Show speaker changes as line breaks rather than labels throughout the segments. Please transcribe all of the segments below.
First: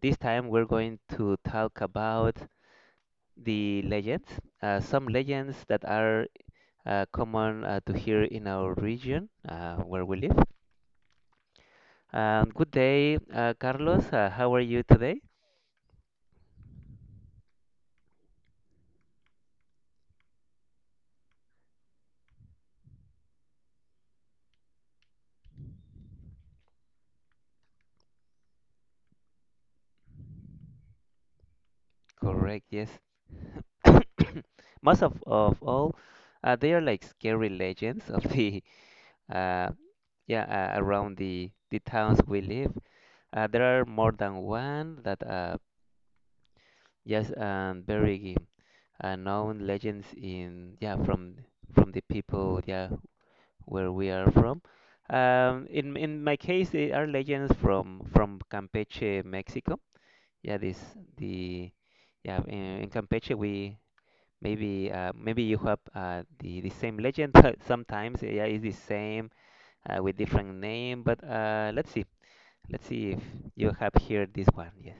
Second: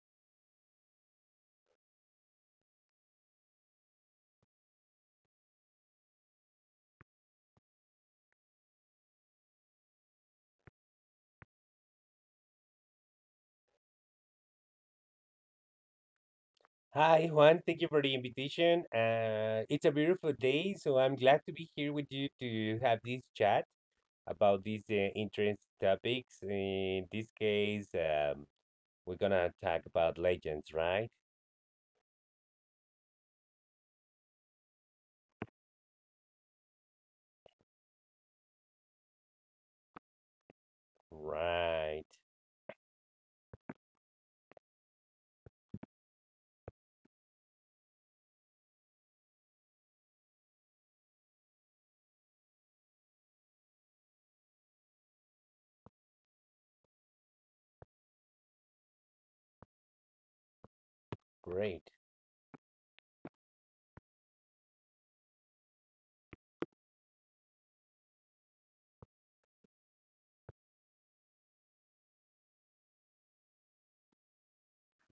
This time we're going to talk about the legends, some legends that are common to hear in our region where we live. Good day, Carlos. How are you today?
Hi, Juan. Thank you for the invitation. It's a beautiful day, so I'm glad to be here with you to have this chat about these interesting topics. In this case, we're gonna talk about legends, right?
Correct, yes. Most of all, they are like scary legends of the uh, yeah around the
Right.
towns we live. There are more than one that yes, and very known legends in, yeah, from the people, yeah, where we are from. In my case, they are legends from Campeche, Mexico. Yeah, this the,
Great.
yeah, in Campeche we maybe maybe you have the same legend, but sometimes yeah, it's the same with different name. But let's see if you have here this one. Yes,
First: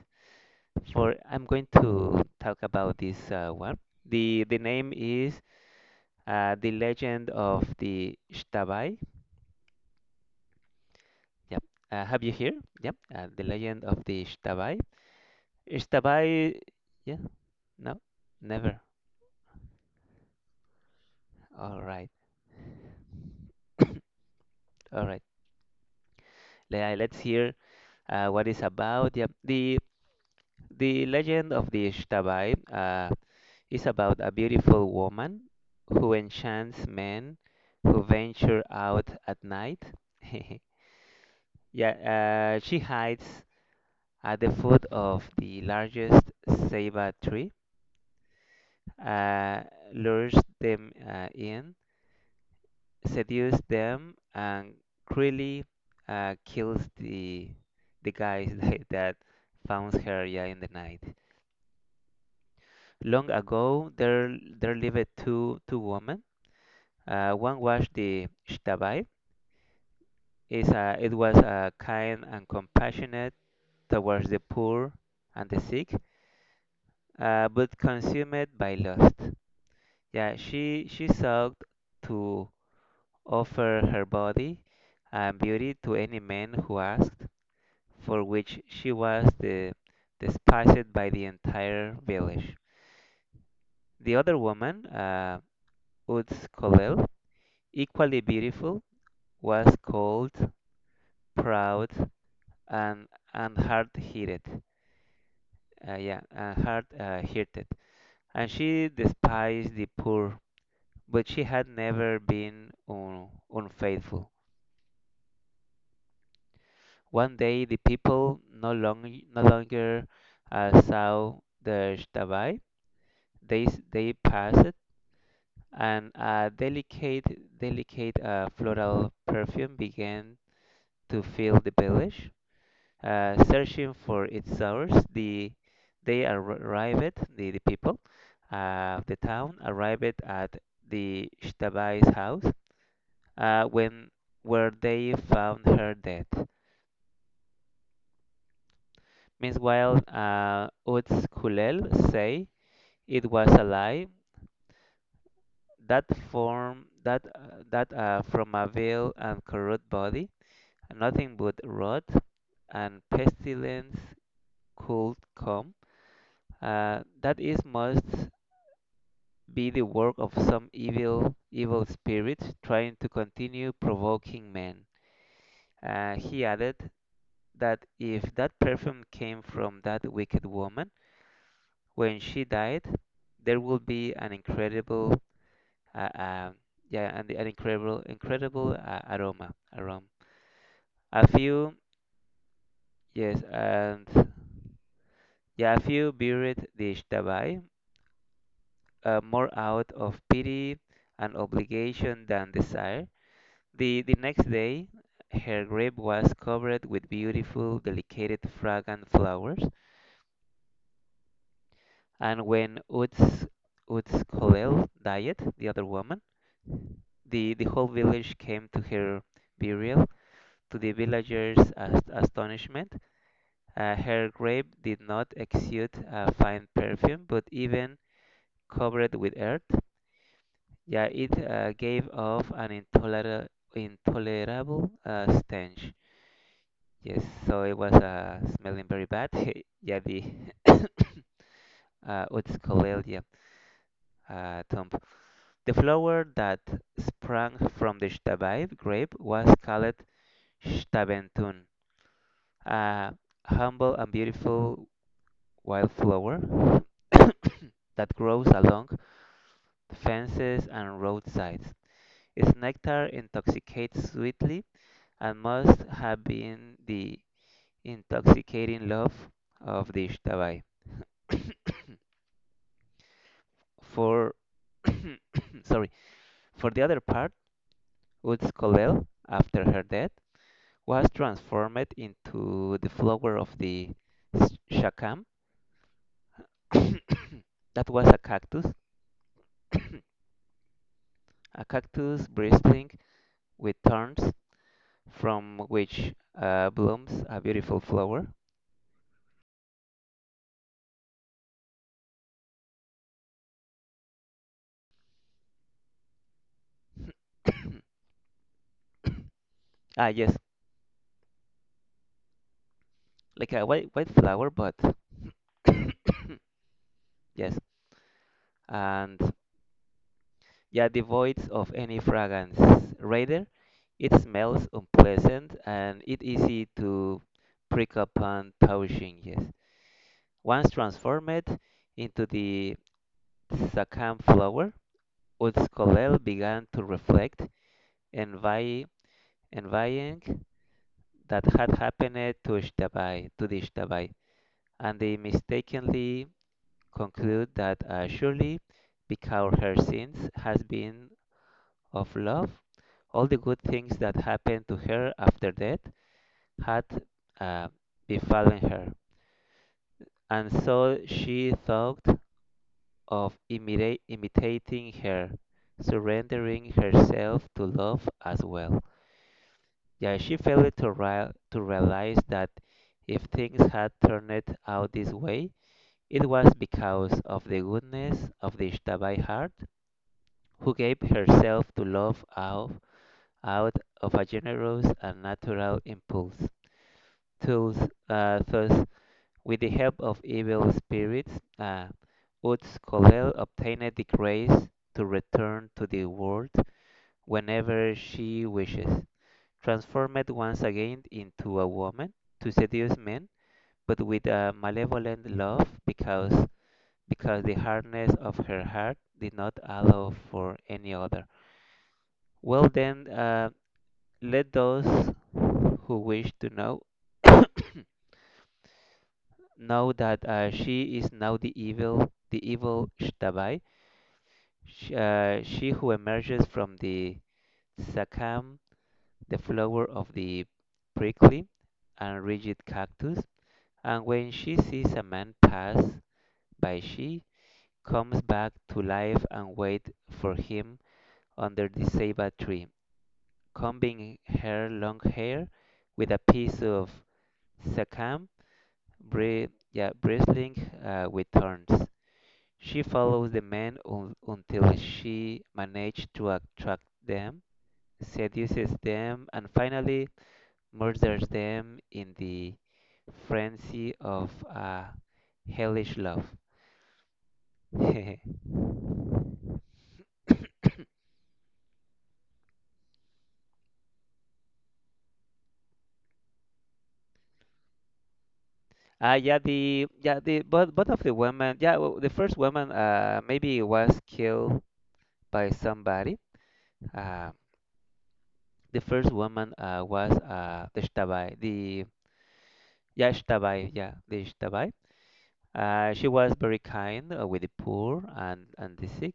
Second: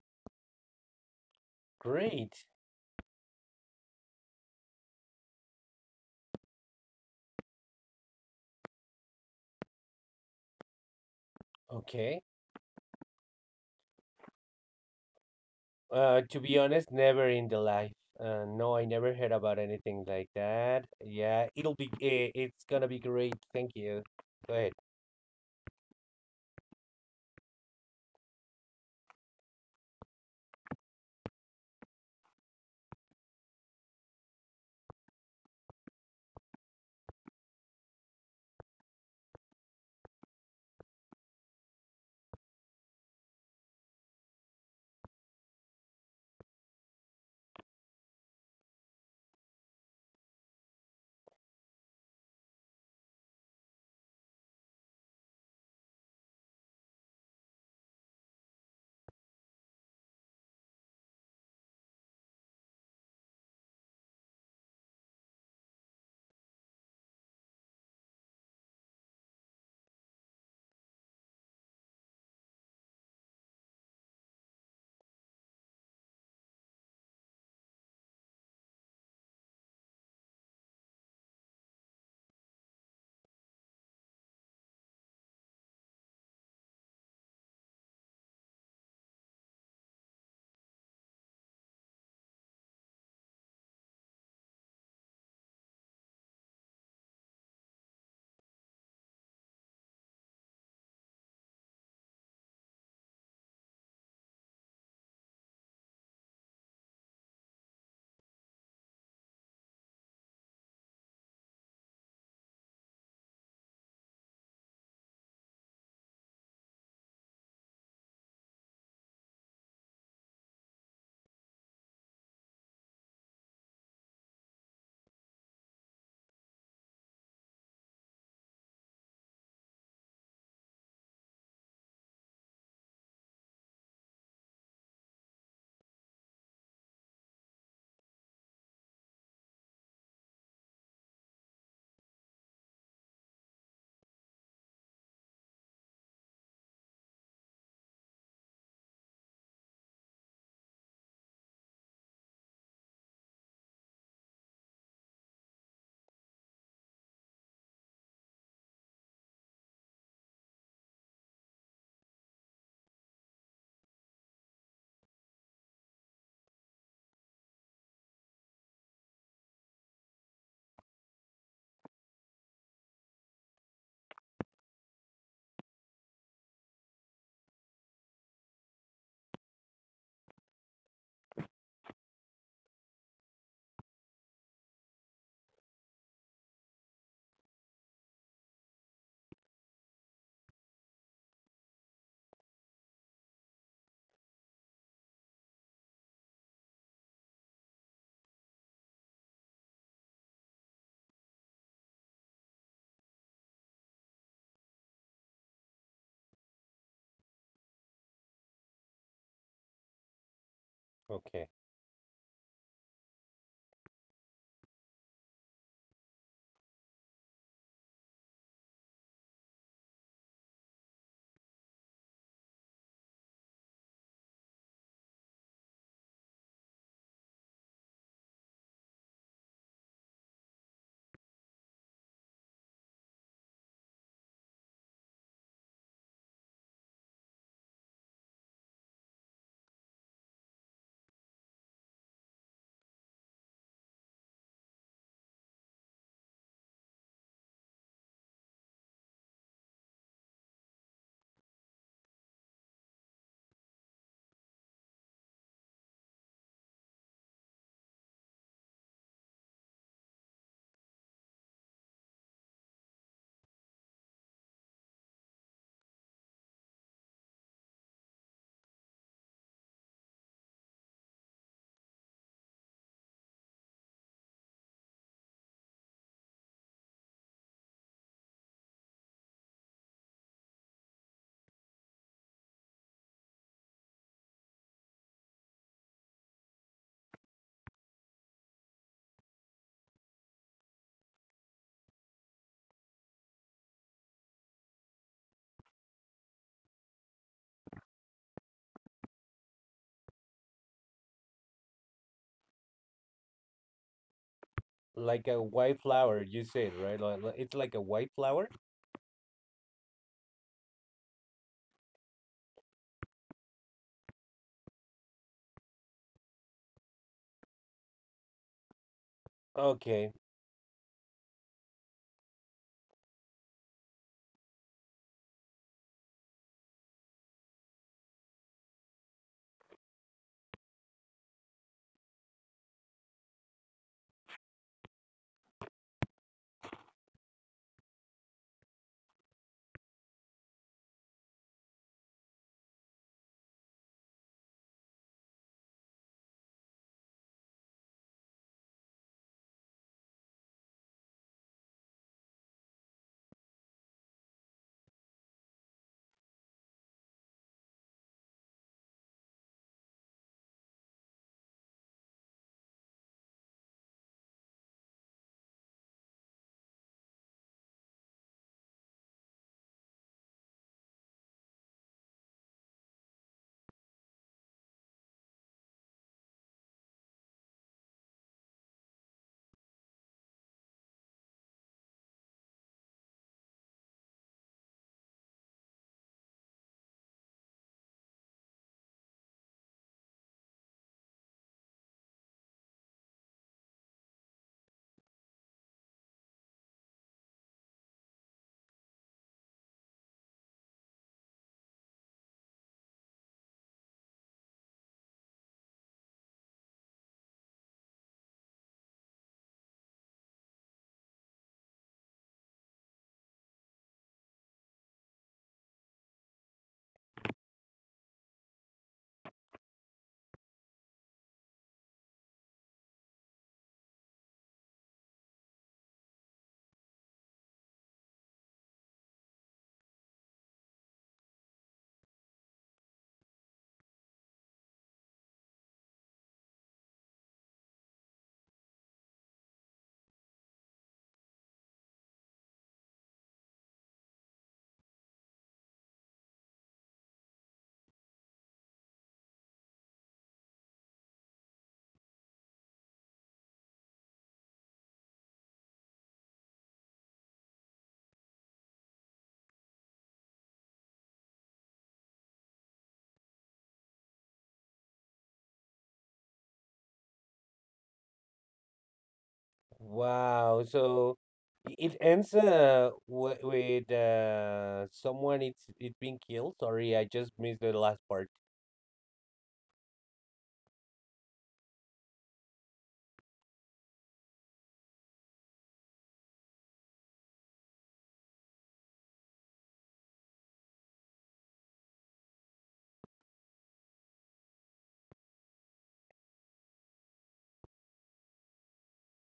for I'm going to
Great.
talk about this one. The name is the Legend of the Shtabai. Yep.
Okay.
Have you here? Yep. The Legend of the Shtabai.
To be
Shtabai.
honest, never
Yeah.
in the life.
No.
No, I
Never.
never heard about anything like that. Yeah, it'll
All
be.
right.
eh, It's gonna be great. Thank you. Go ahead.
All right. Let's hear what it's about. Yep. The legend of the Shtabai is about a beautiful woman who enchants men who venture out at night. Yeah, she hides at the foot of the largest ceiba tree, uh, lures them in, seduces them, and cruelly kills the guys that found her, yeah, in the night. Long ago, there lived two women. One was the Shtabai. Is it was kind and compassionate towards the poor and the sick, but consumed by lust. Yeah, she sought to offer her body and beauty to any man who asked, for which she was the, despised by the entire village. The other woman, Uts Kolel, equally beautiful, was cold, proud, and hard-hearted. Uh, yeah, and hard-hearted, and she despised the poor, but she had never been unfaithful. One day, the people no longer saw the shtabai. They passed, and a delicate, delicate floral perfume began to fill the village. Searching for its source, the people of the town arrived at the shtabai's house, when where they found her dead. Meanwhile, Uts Kulel say it was a lie that form that that from a veil and corrupt body, nothing but rot and pestilence could come. That is must be the work of some evil spirit trying to continue provoking men. He added, that if that perfume came from that wicked woman, when she died, there will be an incredible, uh, um incredible aroma, aroma. A few, yes, and, yeah, a few buried the Ishtabai, more out of pity and obligation than desire. The next day, her grave was covered with beautiful, delicate, fragrant flowers.
Okay.
And when Uts Kolel died, the other woman, the whole village came to her burial. To the villagers' astonishment, her grave did not exude a fine perfume, but even covered with earth, yeah, it gave off an intolerable, intolerable stench. Yes, so it was smelling very bad. Yeah, the, Utskolel, yeah, tomb. The flower that sprang from the Stabite grape was called Stabentun, a humble and beautiful wildflower that grows along fences and roadsides. Its nectar intoxicates sweetly and must have been the intoxicating love of the Ishtabai. For sorry, for the other part, Utskolel, after her death, was transformed into the flower of the shakam. That was a cactus bristling with thorns from which blooms a beautiful flower.
Like a white flower, you said, right? It's like a white flower?
Ah, yes, like a white, white flower, but yes. And,
Okay.
yeah, devoid of any fragrance. Rather, it smells unpleasant and it easy to prick upon touching. Yes, once transformed into the sakam flower, Uzcolel began to reflect, envy, envying that had happened to Ishtabai, and they mistakenly conclude that, surely, because her sins has been of love, all the good things that happened to her after death had uh, befallen her, and so she thought of imitating her, surrendering herself to love as well. Yeah, she failed to, to realize that if things had turned out this way, it was because of the goodness of the Ishtabai heart, who gave herself to love out of a generous and natural impulse. Thus, thus with the help of evil spirits, uh, Utz Kolel obtained the grace to return to the world whenever she wishes, transformed once again into a woman to seduce men, but with a malevolent love because the hardness of her heart did not allow for any other. Well then, let those who wish to know know that, she is now the evil Shtabai, she who emerges from the Sakam, the flower of the prickly and rigid cactus. And when she sees a man pass by, she comes back to life and waits for him under the ceiba tree, combing her long hair with a piece of sacam, bristling with thorns. She follows the men until she manages to attract them, seduces them, and finally murders them in the frenzy of a hellish love.
Wow. So it ends with someone it being killed. Sorry, I just missed the last part.
Ah, yeah, the, yeah, the both of the women, yeah, the first woman, maybe was killed by somebody. Uh, the first woman was the Shtabai, the, yeah, Shtabai, yeah, the Shtabai. She was very kind with the poor and the sick.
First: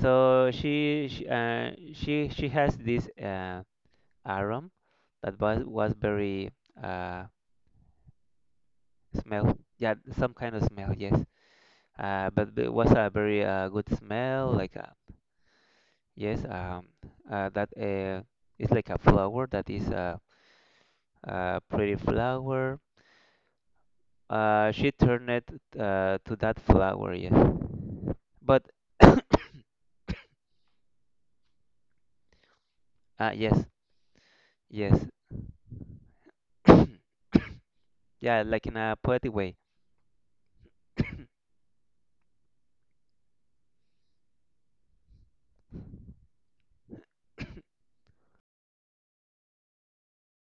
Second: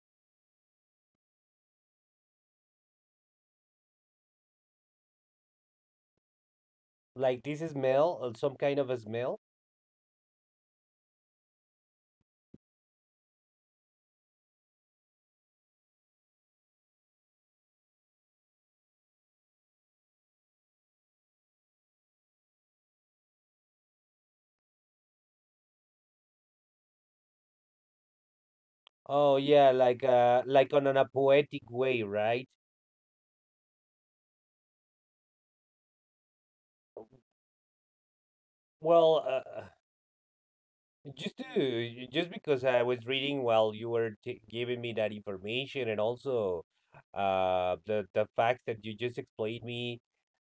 So she has this aroma that was very uh,
Like this smell, some kind of a smell.
smell, yeah, some kind of smell, yes. Uh, but it was a very good smell. Like, yes, that it's like a flower that is a pretty flower. She turned it to that flower. Yes, but,
Oh yeah, like on a poetic way, right?
uh, yes, yes, yeah, like in a
Well,
poetic
uh,
way.
uh, just because I was reading while you were t giving me that information, and also the facts that you just explained me.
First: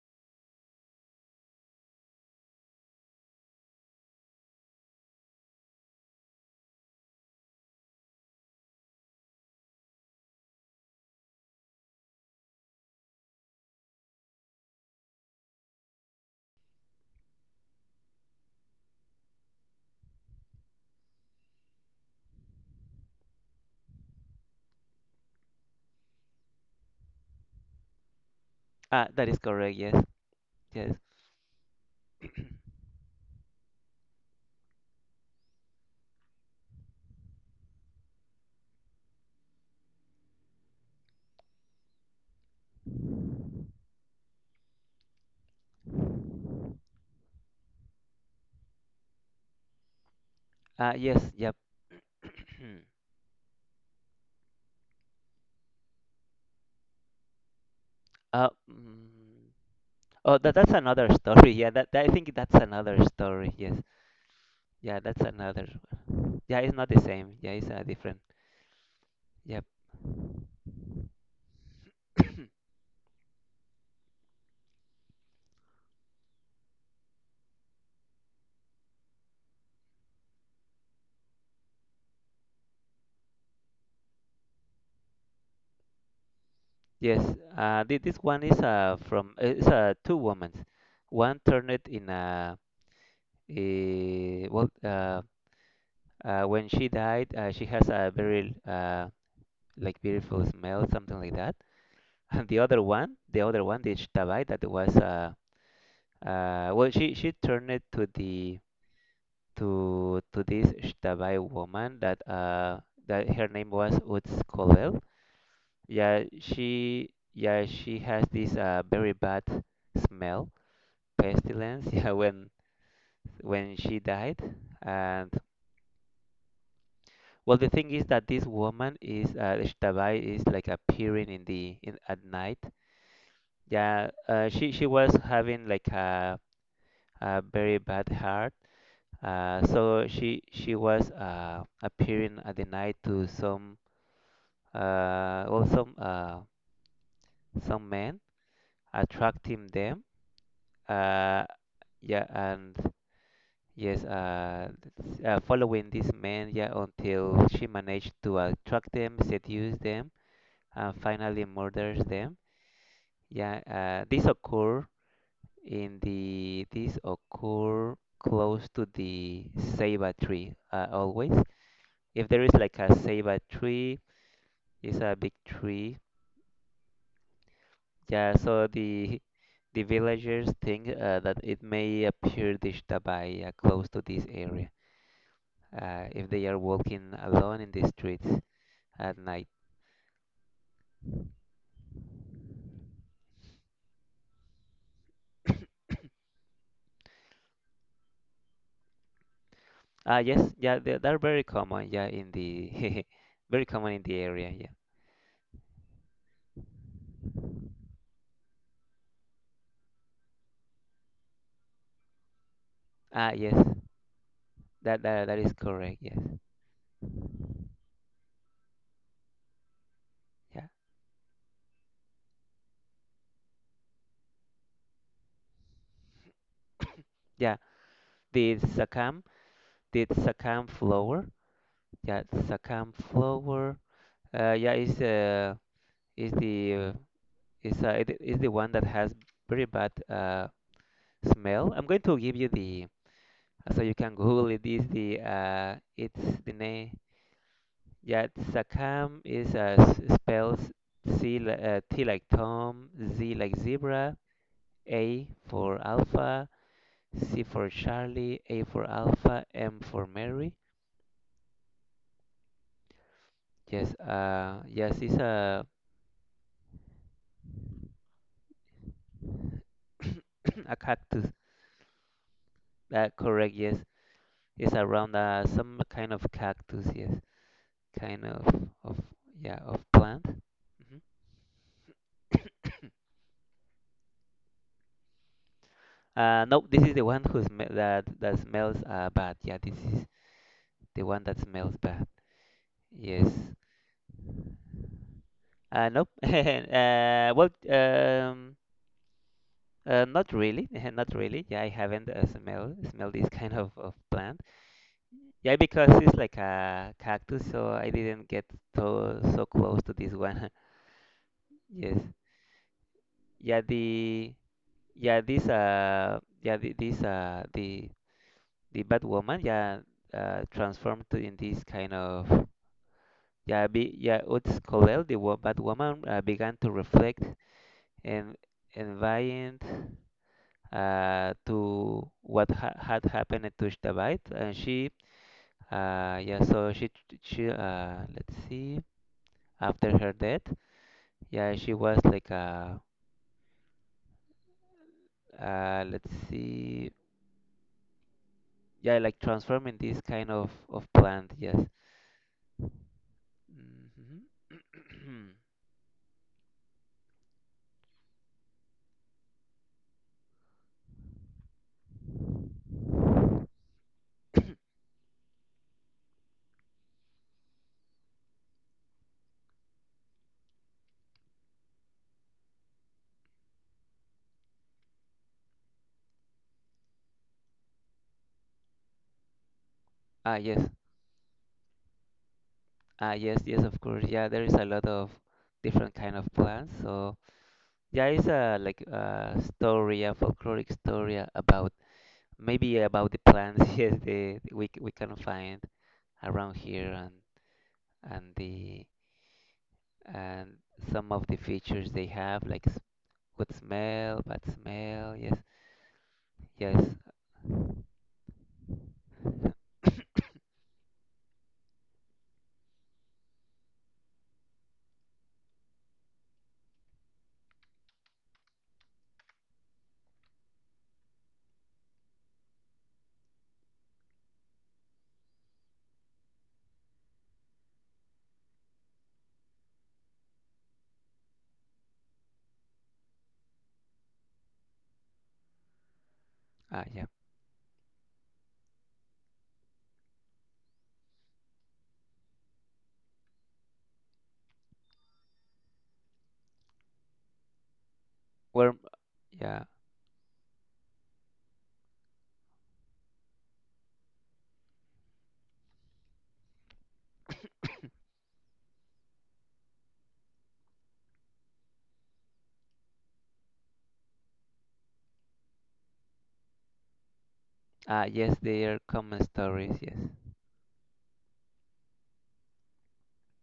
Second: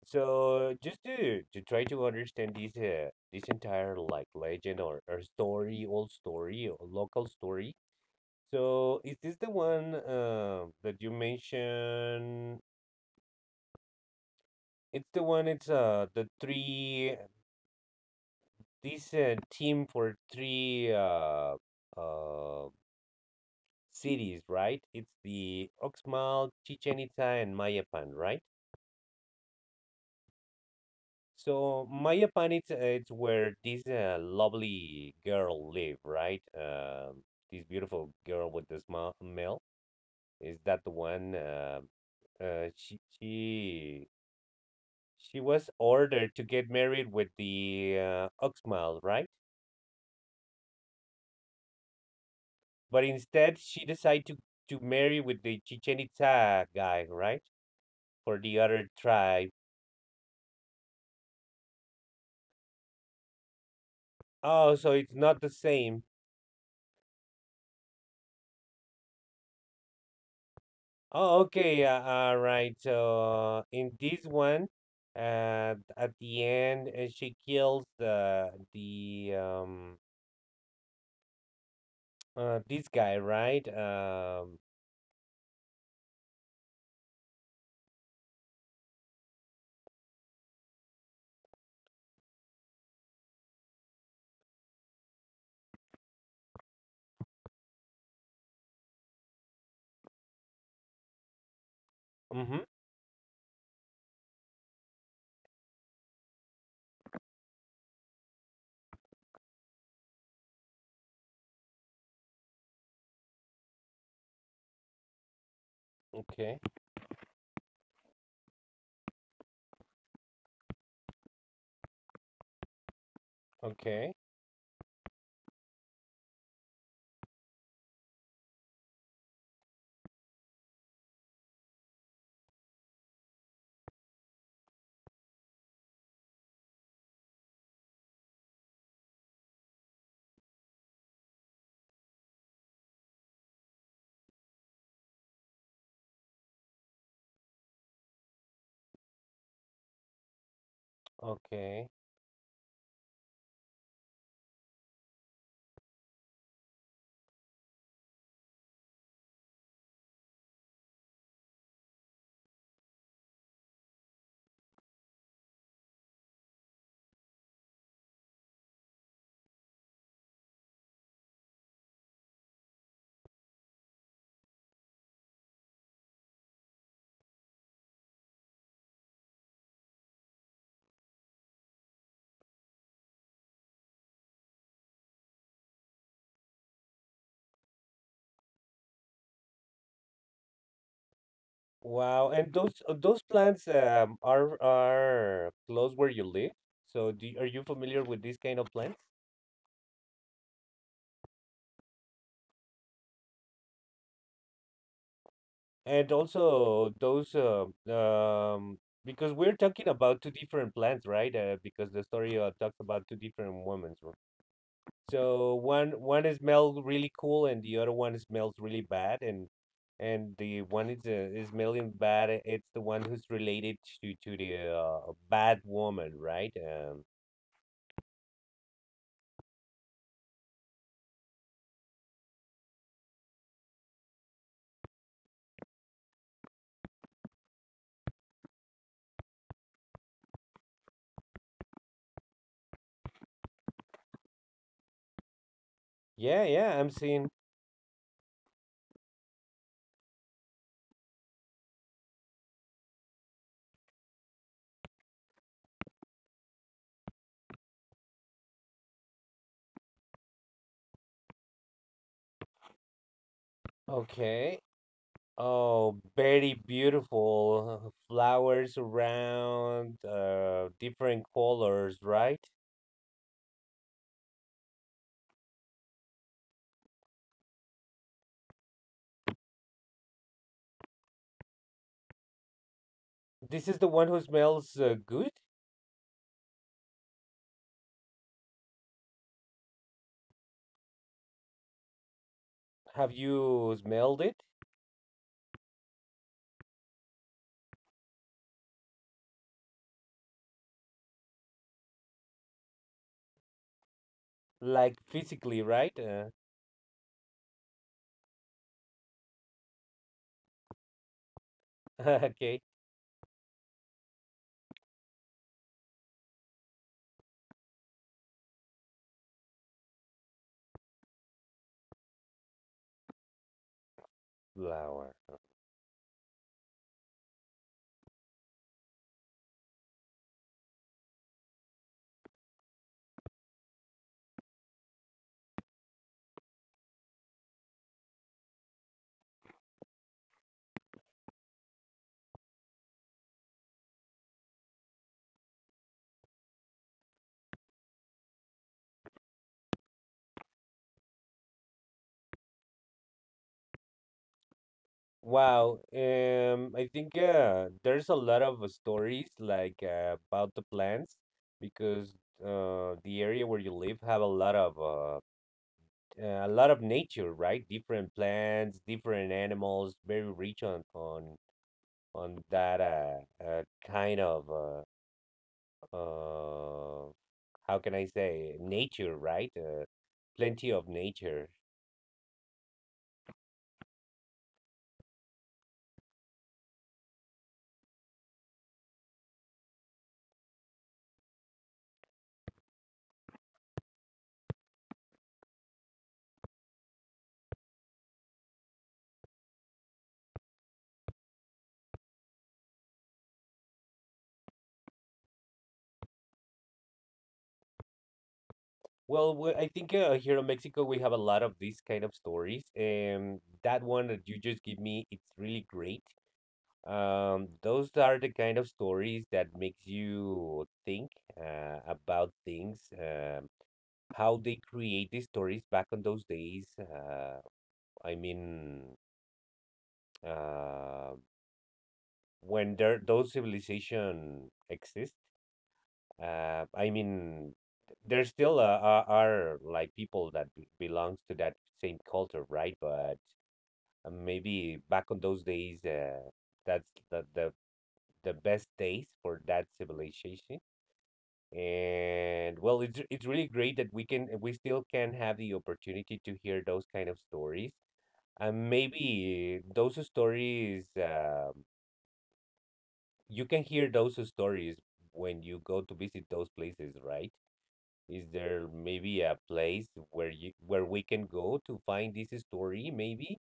So just to try to understand this this entire like legend or story, old story or local story. So is this the one that you mentioned? It's the one. It's the three this team for three uh cities, right? It's the Oxmal, Chichen Itza, and Mayapan, right?
Ah, that is correct. Yes, yes,
So Maya apartment is where this lovely girl live, right? This beautiful girl with the small male. Is that the one? She she was ordered to get married with the Oxmal, right?
yes, yep.
But instead, she decided to marry with the Chichen Itza guy, right? For
uh,
the other
mm,
tribe.
oh, that that's another story. Yeah, that I think that's another story. Yes,
Oh,
yeah,
so
that's
it's not the
another.
same.
Yeah, it's not the same. Yeah, it's different. Yep.
Oh, okay. All right. So in this one, at the end, she kills the this guy, right?
Yes, this one is from it's two women. One turned in, a, eh, well when she died, she has a very like beautiful smell, something like that. And the
Mm-hmm.
other one, the other one, the Shtabai, that was she turned it to the, to this Shtabai woman that that her name was Utz Kolel. Yeah,
Okay.
she has this very bad smell, pestilence. Yeah, when she
Okay.
died. And, well, the thing is that this woman is, Ishtabai, is like appearing in the, in at night, yeah. She was having like a very bad heart, so she was appearing at the night to some, uh well some uh some men, attracting them. Uh
Okay.
yeah and Yes, following these men, yeah, until she managed to attract them, seduce them, and finally murders them. Yeah, this occur in the, this occur close to the ceiba tree, always. If there is like a ceiba tree, it's a big tree. Yeah, so the villagers think, that it may appear disturbed by, close to this area, if they are walking alone in the streets at night.
Wow. And those plants are close where you live. So do are you familiar with these kind of plants?
Ah, yes, yeah, they're very common, yeah, in the, very common in the area, yeah.
And also those um, because we're talking about two different plants, right? Because the story talks about two
Ah,
different
yes,
women. So
that is
so one
correct, yes,
one is smells really cool, and the other one smells really bad. And the
yeah,
one is smelling bad. Uh, it's the one who's related to the bad woman, right?
yeah. The sakam, the yeah, sakam flower, yeah, is the is it is the one that has very bad smell. I'm going to give you the, so you can Google it. Is the, it's
Yeah,
the
yeah. I'm
name.
seeing.
Yeah, Sakam is, spells C, T like Tom, Z like zebra, A for alpha, C for Charlie, A for alpha, M for Mary. Yes,
Okay.
yes, it's a
Oh, very beautiful. Flowers around,
a
different
cactus.
colors, right?
That correct? Yes, it's around some kind of cactus. Yes, kind of of yeah, of plant. Mhm.
This is the one who smells good.
No, this is the one who's that smells bad. Yeah, this is the one that smells bad.
Have
Yes.
you smelled it?
Nope. Well, not really. Not really. Yeah, I haven't smelled this kind of plant.
Like
Yeah,
physically,
because
right?
it's like a cactus, so I didn't get so close to this one. Yes.
Okay.
Yeah, the yeah this yeah the, this the bad woman transformed to in this kind of yeah be yeah Utskolel
Flower.
the wo bad woman began to reflect and enviant. To what ha had happened to Shtabait, and she, yeah, so she, let's see, after her death, yeah, she was like, let's see, yeah, like transforming this kind of plant, yes. hmm
Wow. I think there's a lot of stories like about the plants because the area where you live have a lot of nature, right? Different plants, different animals, very rich on that kind of uh, how can I say nature, right?
Ah, yes,
Plenty of nature.
ah, yes, yes, of course, yeah, there is a lot of different kind of plants, so. Yeah, it's a like a story, a folkloric story about. Maybe about the plants, yes, the we can find around here, and the and some of the features they have, like good smell, bad smell, yes, yes,
I think here in Mexico we have a lot of these kind of stories, and that one that you just give me, it's really great. Those are the kind of stories that makes you think about things. How they create the stories back on those days. I mean, uh, when there those civilization exist,
ah,
I
yeah,
mean, there still are like people that belongs to that same culture, right? But maybe back on those days, that's the best
worm,
days for
yeah,
that civilization. And well, it's really great that we can we still can have the opportunity to hear those kind of stories. And maybe those stories, you can hear those stories when you go to visit those places, right?
ah,
Is
yes, they
there
are
maybe
common
a
stories,
place
yes.
where you where we can go to find this story, maybe?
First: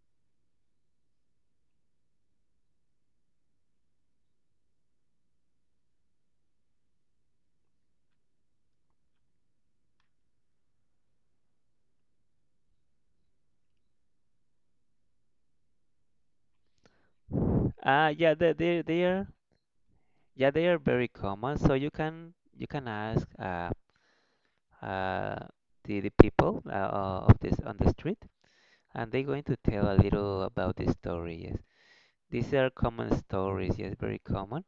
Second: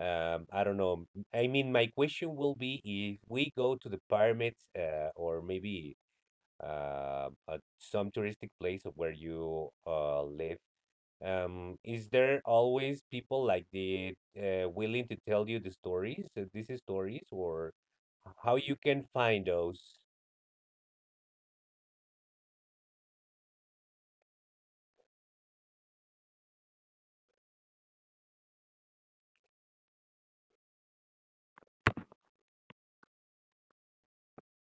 I don't know. I mean, my question will be if we go to the pyramids, or maybe some touristic place of where you live, is there always people like the willing to tell you the stories, these stories, or
Ah, yeah, they
how you
they they
can
are
find those?
yeah they are very common. So you can ask uh the people, of this on the street, and they're going to tell a little about the story. Yes. These are common stories, yes, very common.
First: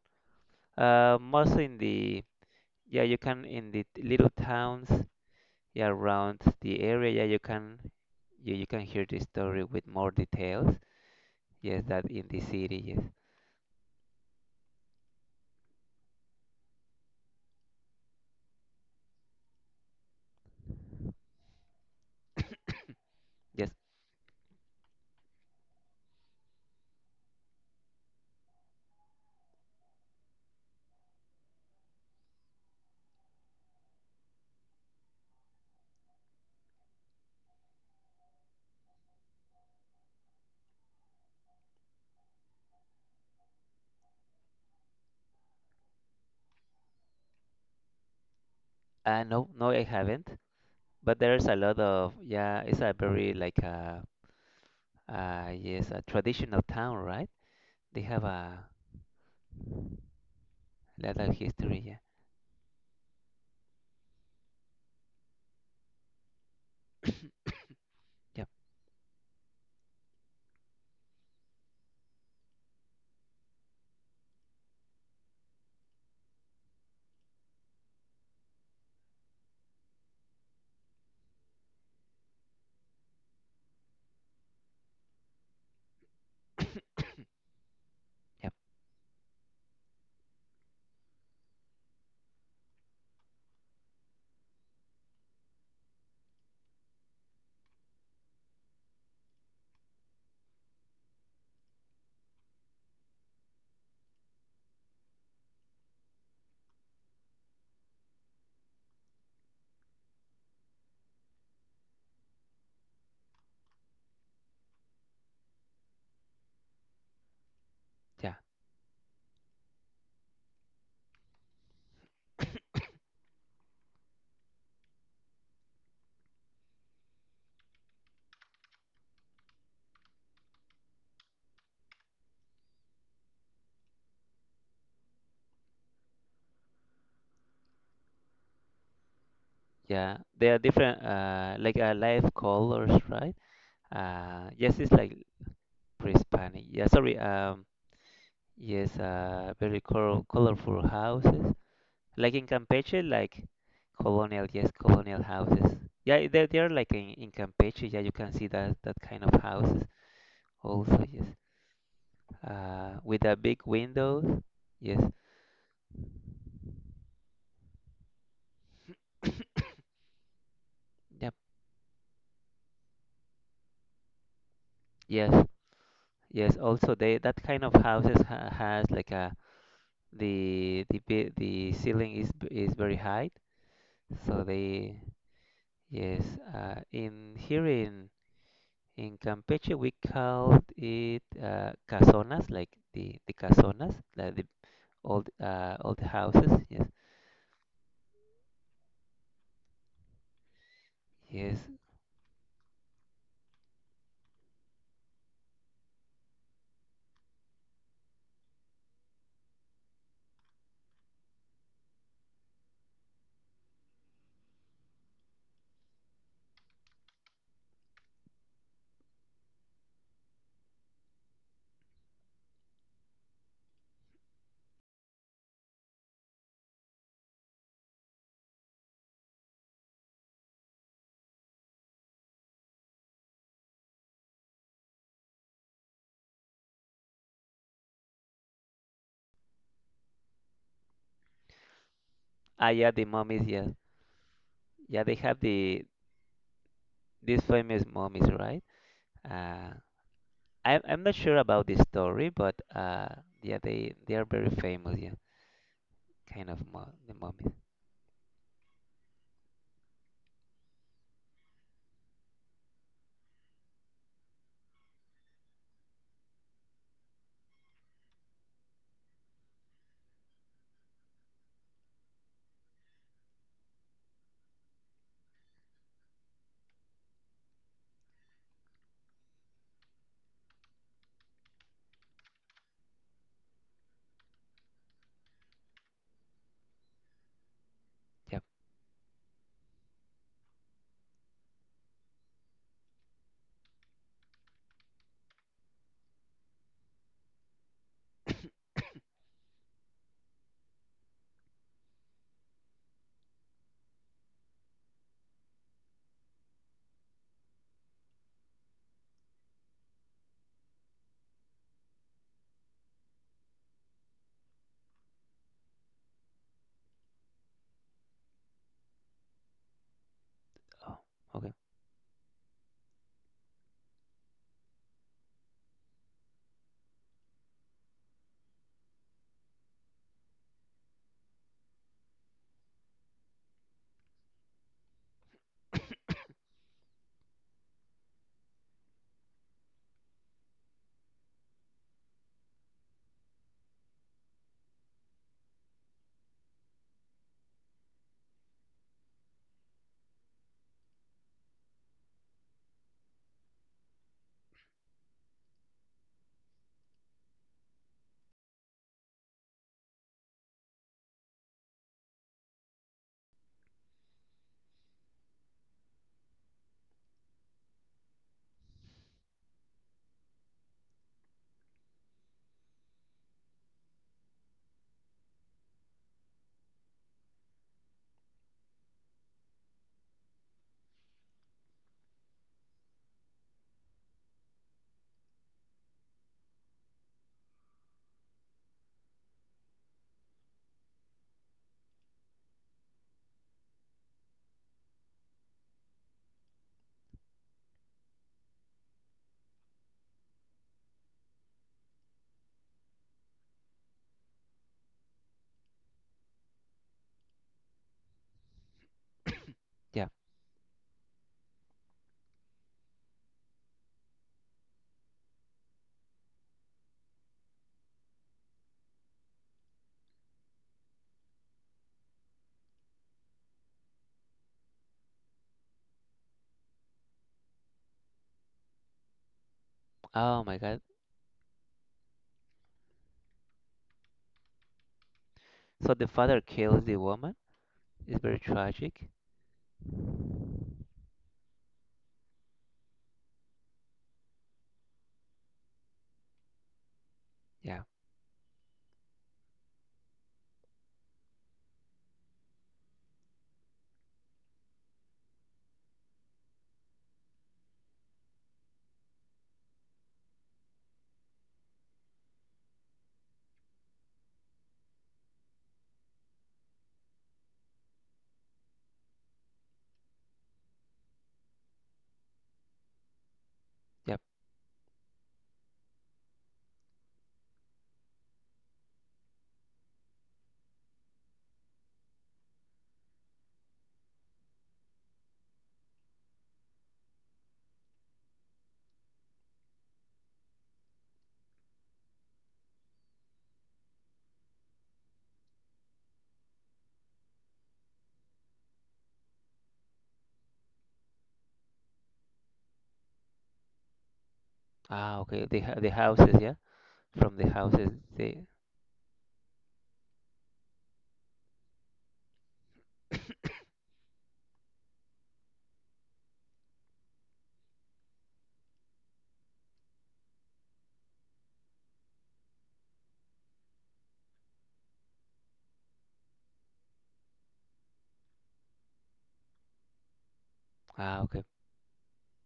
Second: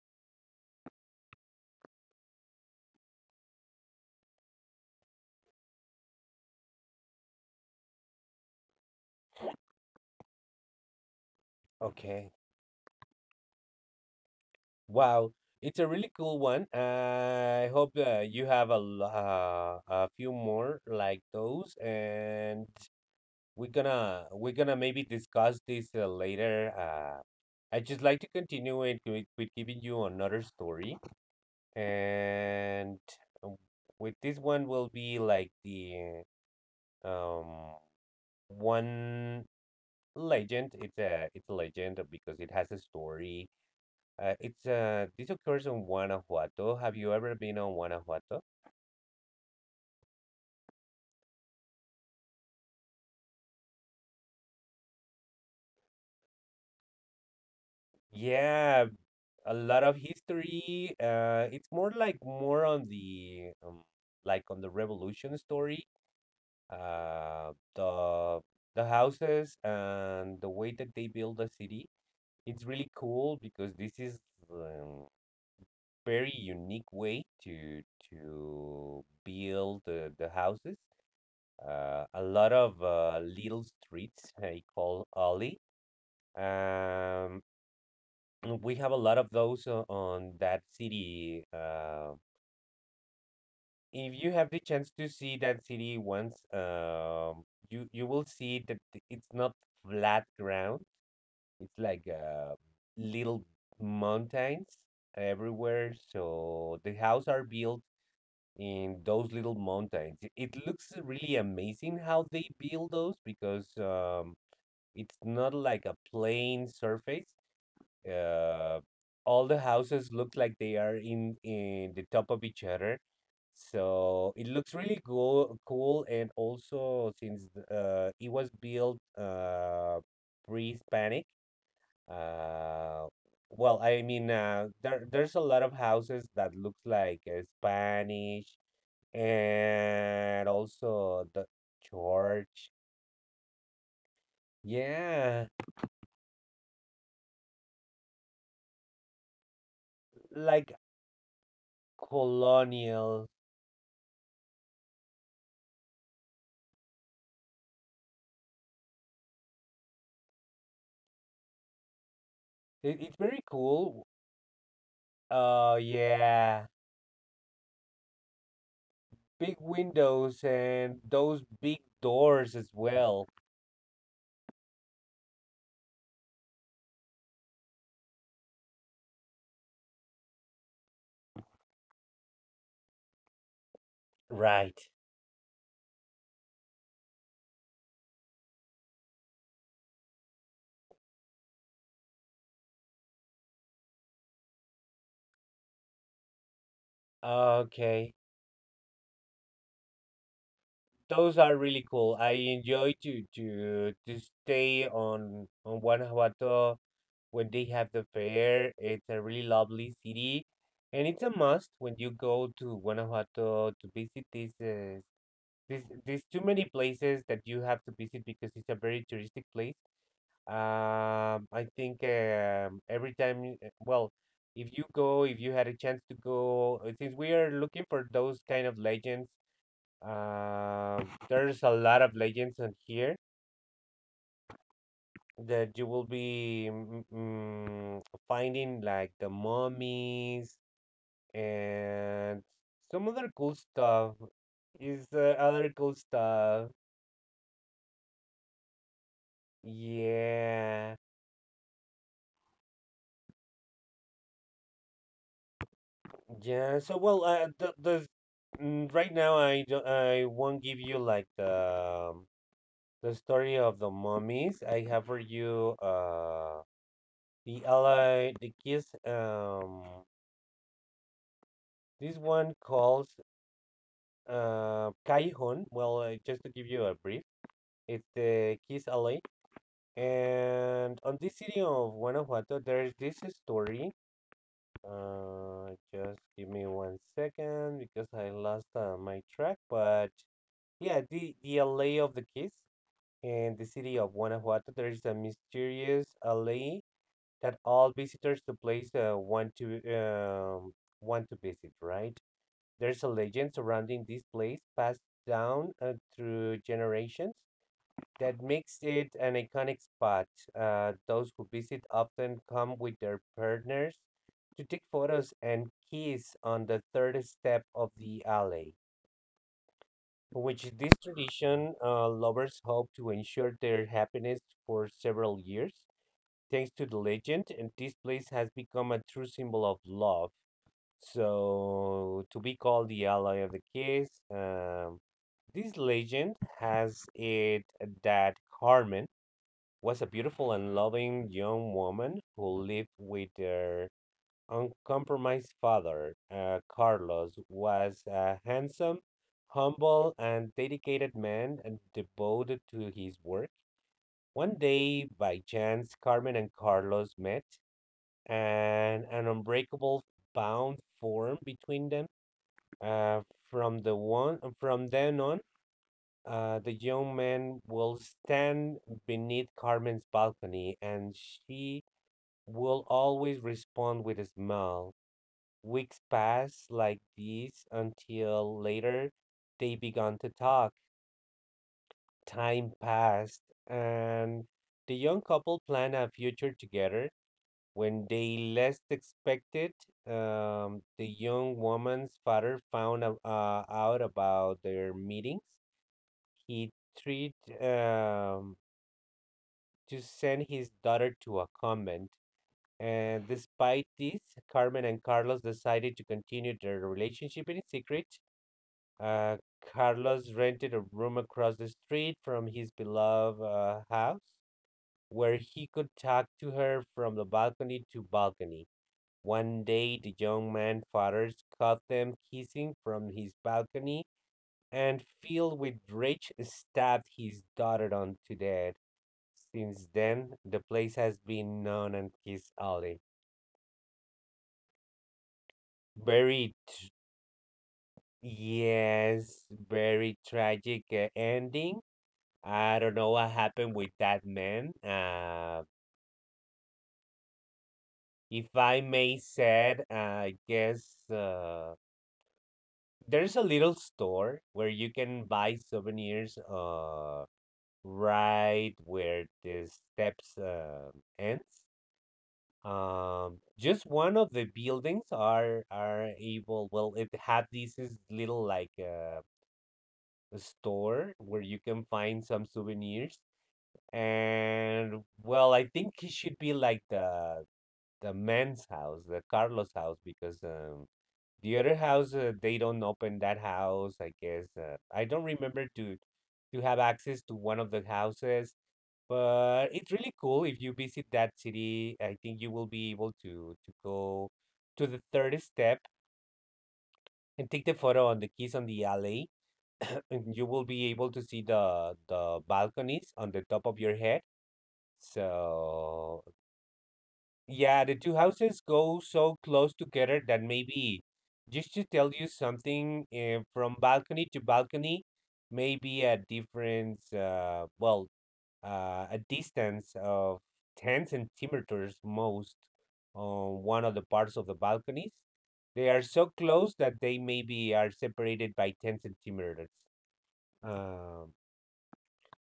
Mostly in the. Yeah, you can in the little towns, yeah, around the area. Yeah, you can hear this story with more details. Yes, that in
Okay.
the city. Yes,
Wow, it's a really cool one. I hope you have a a few more like those, and
yes.
we're gonna maybe discuss this later. I just like to continue it with giving you another story. And um, with this one will be like the um one legend. It's a it's a legend because it has a story. It's This occurs on Guanajuato. Have you ever been on Guanajuato?
No, no, I haven't. But there's a lot of. Yeah, it's a very like a, yes, a traditional town, right? They have a
Yeah, a lot of history.
lot of
It's
history.
more
Yeah,
like More on the like on the revolution story, uh, the
yep,
the houses and the way that they build the city. It's really cool because this is um, very unique way to build the houses. A lot of little streets I call alley. Um,
yep,
we have a lot of those on that city. Uh, if you have the chance to see that city once, you you will see that it's not flat ground. It's like little mountains everywhere. So the houses are built in those little mountains. It looks really amazing how they build those because it's not like a plain surface.
yeah,
Uh, all the houses look like they are in the top of each other. So it looks really cool, cool, and also since it was built pre-Hispanic, uh, well, I mean, there there's a lot of houses that looks like Spanish,
yeah.
and
There are different,
also the
like, life
church.
colors, right? Yes, it's like
Yeah,
pre-Hispanic. Yeah, sorry. Yes, very
like
colorful houses. Like in Campeche,
colonial.
like colonial, yes, colonial houses. Yeah, they are like in, Campeche. Yeah, you can see that that kind of houses also. Yes,
It, it's
with the
very
big
cool.
windows. Yes.
Oh, yeah. Big windows and
Yep.
those big doors as well.
Yes. Yes. Also, they that kind of houses ha has like a the the ceiling is very high, so
Right.
they. Yes, in here in Campeche we called it, casonas, like the casonas, like the old, old houses. Yes,
Okay. Those
yes.
are really cool. I enjoy to stay on Guanajuato when they have the fair. It's a really lovely city, and it's a must when you go to Guanajuato to visit these too many places that you have to visit because it's a very touristic place. I think every time, you, well, if you go, if you had a chance to go, since we are looking for those kind of legends, there's a lot of legends on here that you will be finding, like the mummies and
Ah, yeah, the
some other
mummies.
cool
Yeah,
stuff.
yeah.
Is
They have
other cool stuff?
these famous mummies, right? Uh, I'm
Yeah.
I'm not sure about the story, but, yeah, they are very famous. Yeah, kind of
Yeah, so
the
well,
mummies.
right now I won't give you like the story of the mummies. I have for you the ally the kiss this one calls Kaihon. Well, just to give you a brief, it's the kiss alley, and on this city of Guanajuato, there's this story. Just give me one second because I
Yeah.
lost my track, but. Yeah, the Alley of the Kiss in the city of Guanajuato. There is a mysterious alley that all visitors to place want to visit. Right? There's a legend surrounding this place, passed down through generations, that makes it an iconic spot. Those who visit often come with their partners to take photos and kiss on the third step of the alley, which this
Oh, okay.
tradition lovers hope to ensure their happiness for several years. Thanks to the legend, and this place has become a true symbol of love. So, to be called the ally of the case, this legend has it that Carmen was a beautiful and loving young woman who lived with her uncompromised father. Uh, Carlos was a handsome, humble, and dedicated man and devoted to his work. One day, by chance, Carmen and Carlos met, and an unbreakable bond formed between them. Uh, from then on, the young man will stand beneath Carmen's balcony, and she will always respond with a smile. Weeks passed like this until later they began to talk. Time passed, and the young couple planned a future together. When they least expected, the young woman's father found out about their meetings. He tried um, to send his daughter to a convent. And despite this, Carmen and Carlos decided to continue their relationship in secret. Uh,
Yeah.
Carlos rented a room across the street from his beloved house, where he could talk to her from the balcony to balcony. One day, the young man's father caught them kissing from his balcony, and filled with rage, stabbed his daughter on to death. Since then,
Oh my
the
God.
place has been known as Kiss Alley.
So the father
Very,
kills
tr-
the woman. It's very tragic.
yes, very tragic ending. I don't know what happened with that man.
Yeah.
If I may said, I guess uh, there's a little store where you can buy souvenirs right where the steps ends. Just one of the buildings are able. Well, it had this is little like a store where you can find some souvenirs.
Yeah.
And well, I think it should be like the man's house, the Carlos house, because the other house, they don't open that house. I guess, I don't remember to have access to one of the houses. But it's really cool if you visit that city. I think you will be able to go to the third step and take the photo on the keys on the alley. And you will be able to see the balconies on the top of your head.
Ah, okay. The the
So
houses, yeah. From the
Yeah,
houses,
the two
they.
houses go so close together that maybe, just to tell you something, from balcony to balcony, maybe a difference, a distance of 10 centimeters most, on one of the parts of the balconies. They are so close that they maybe are separated by 10 centimeters.
Ah,
Um
okay.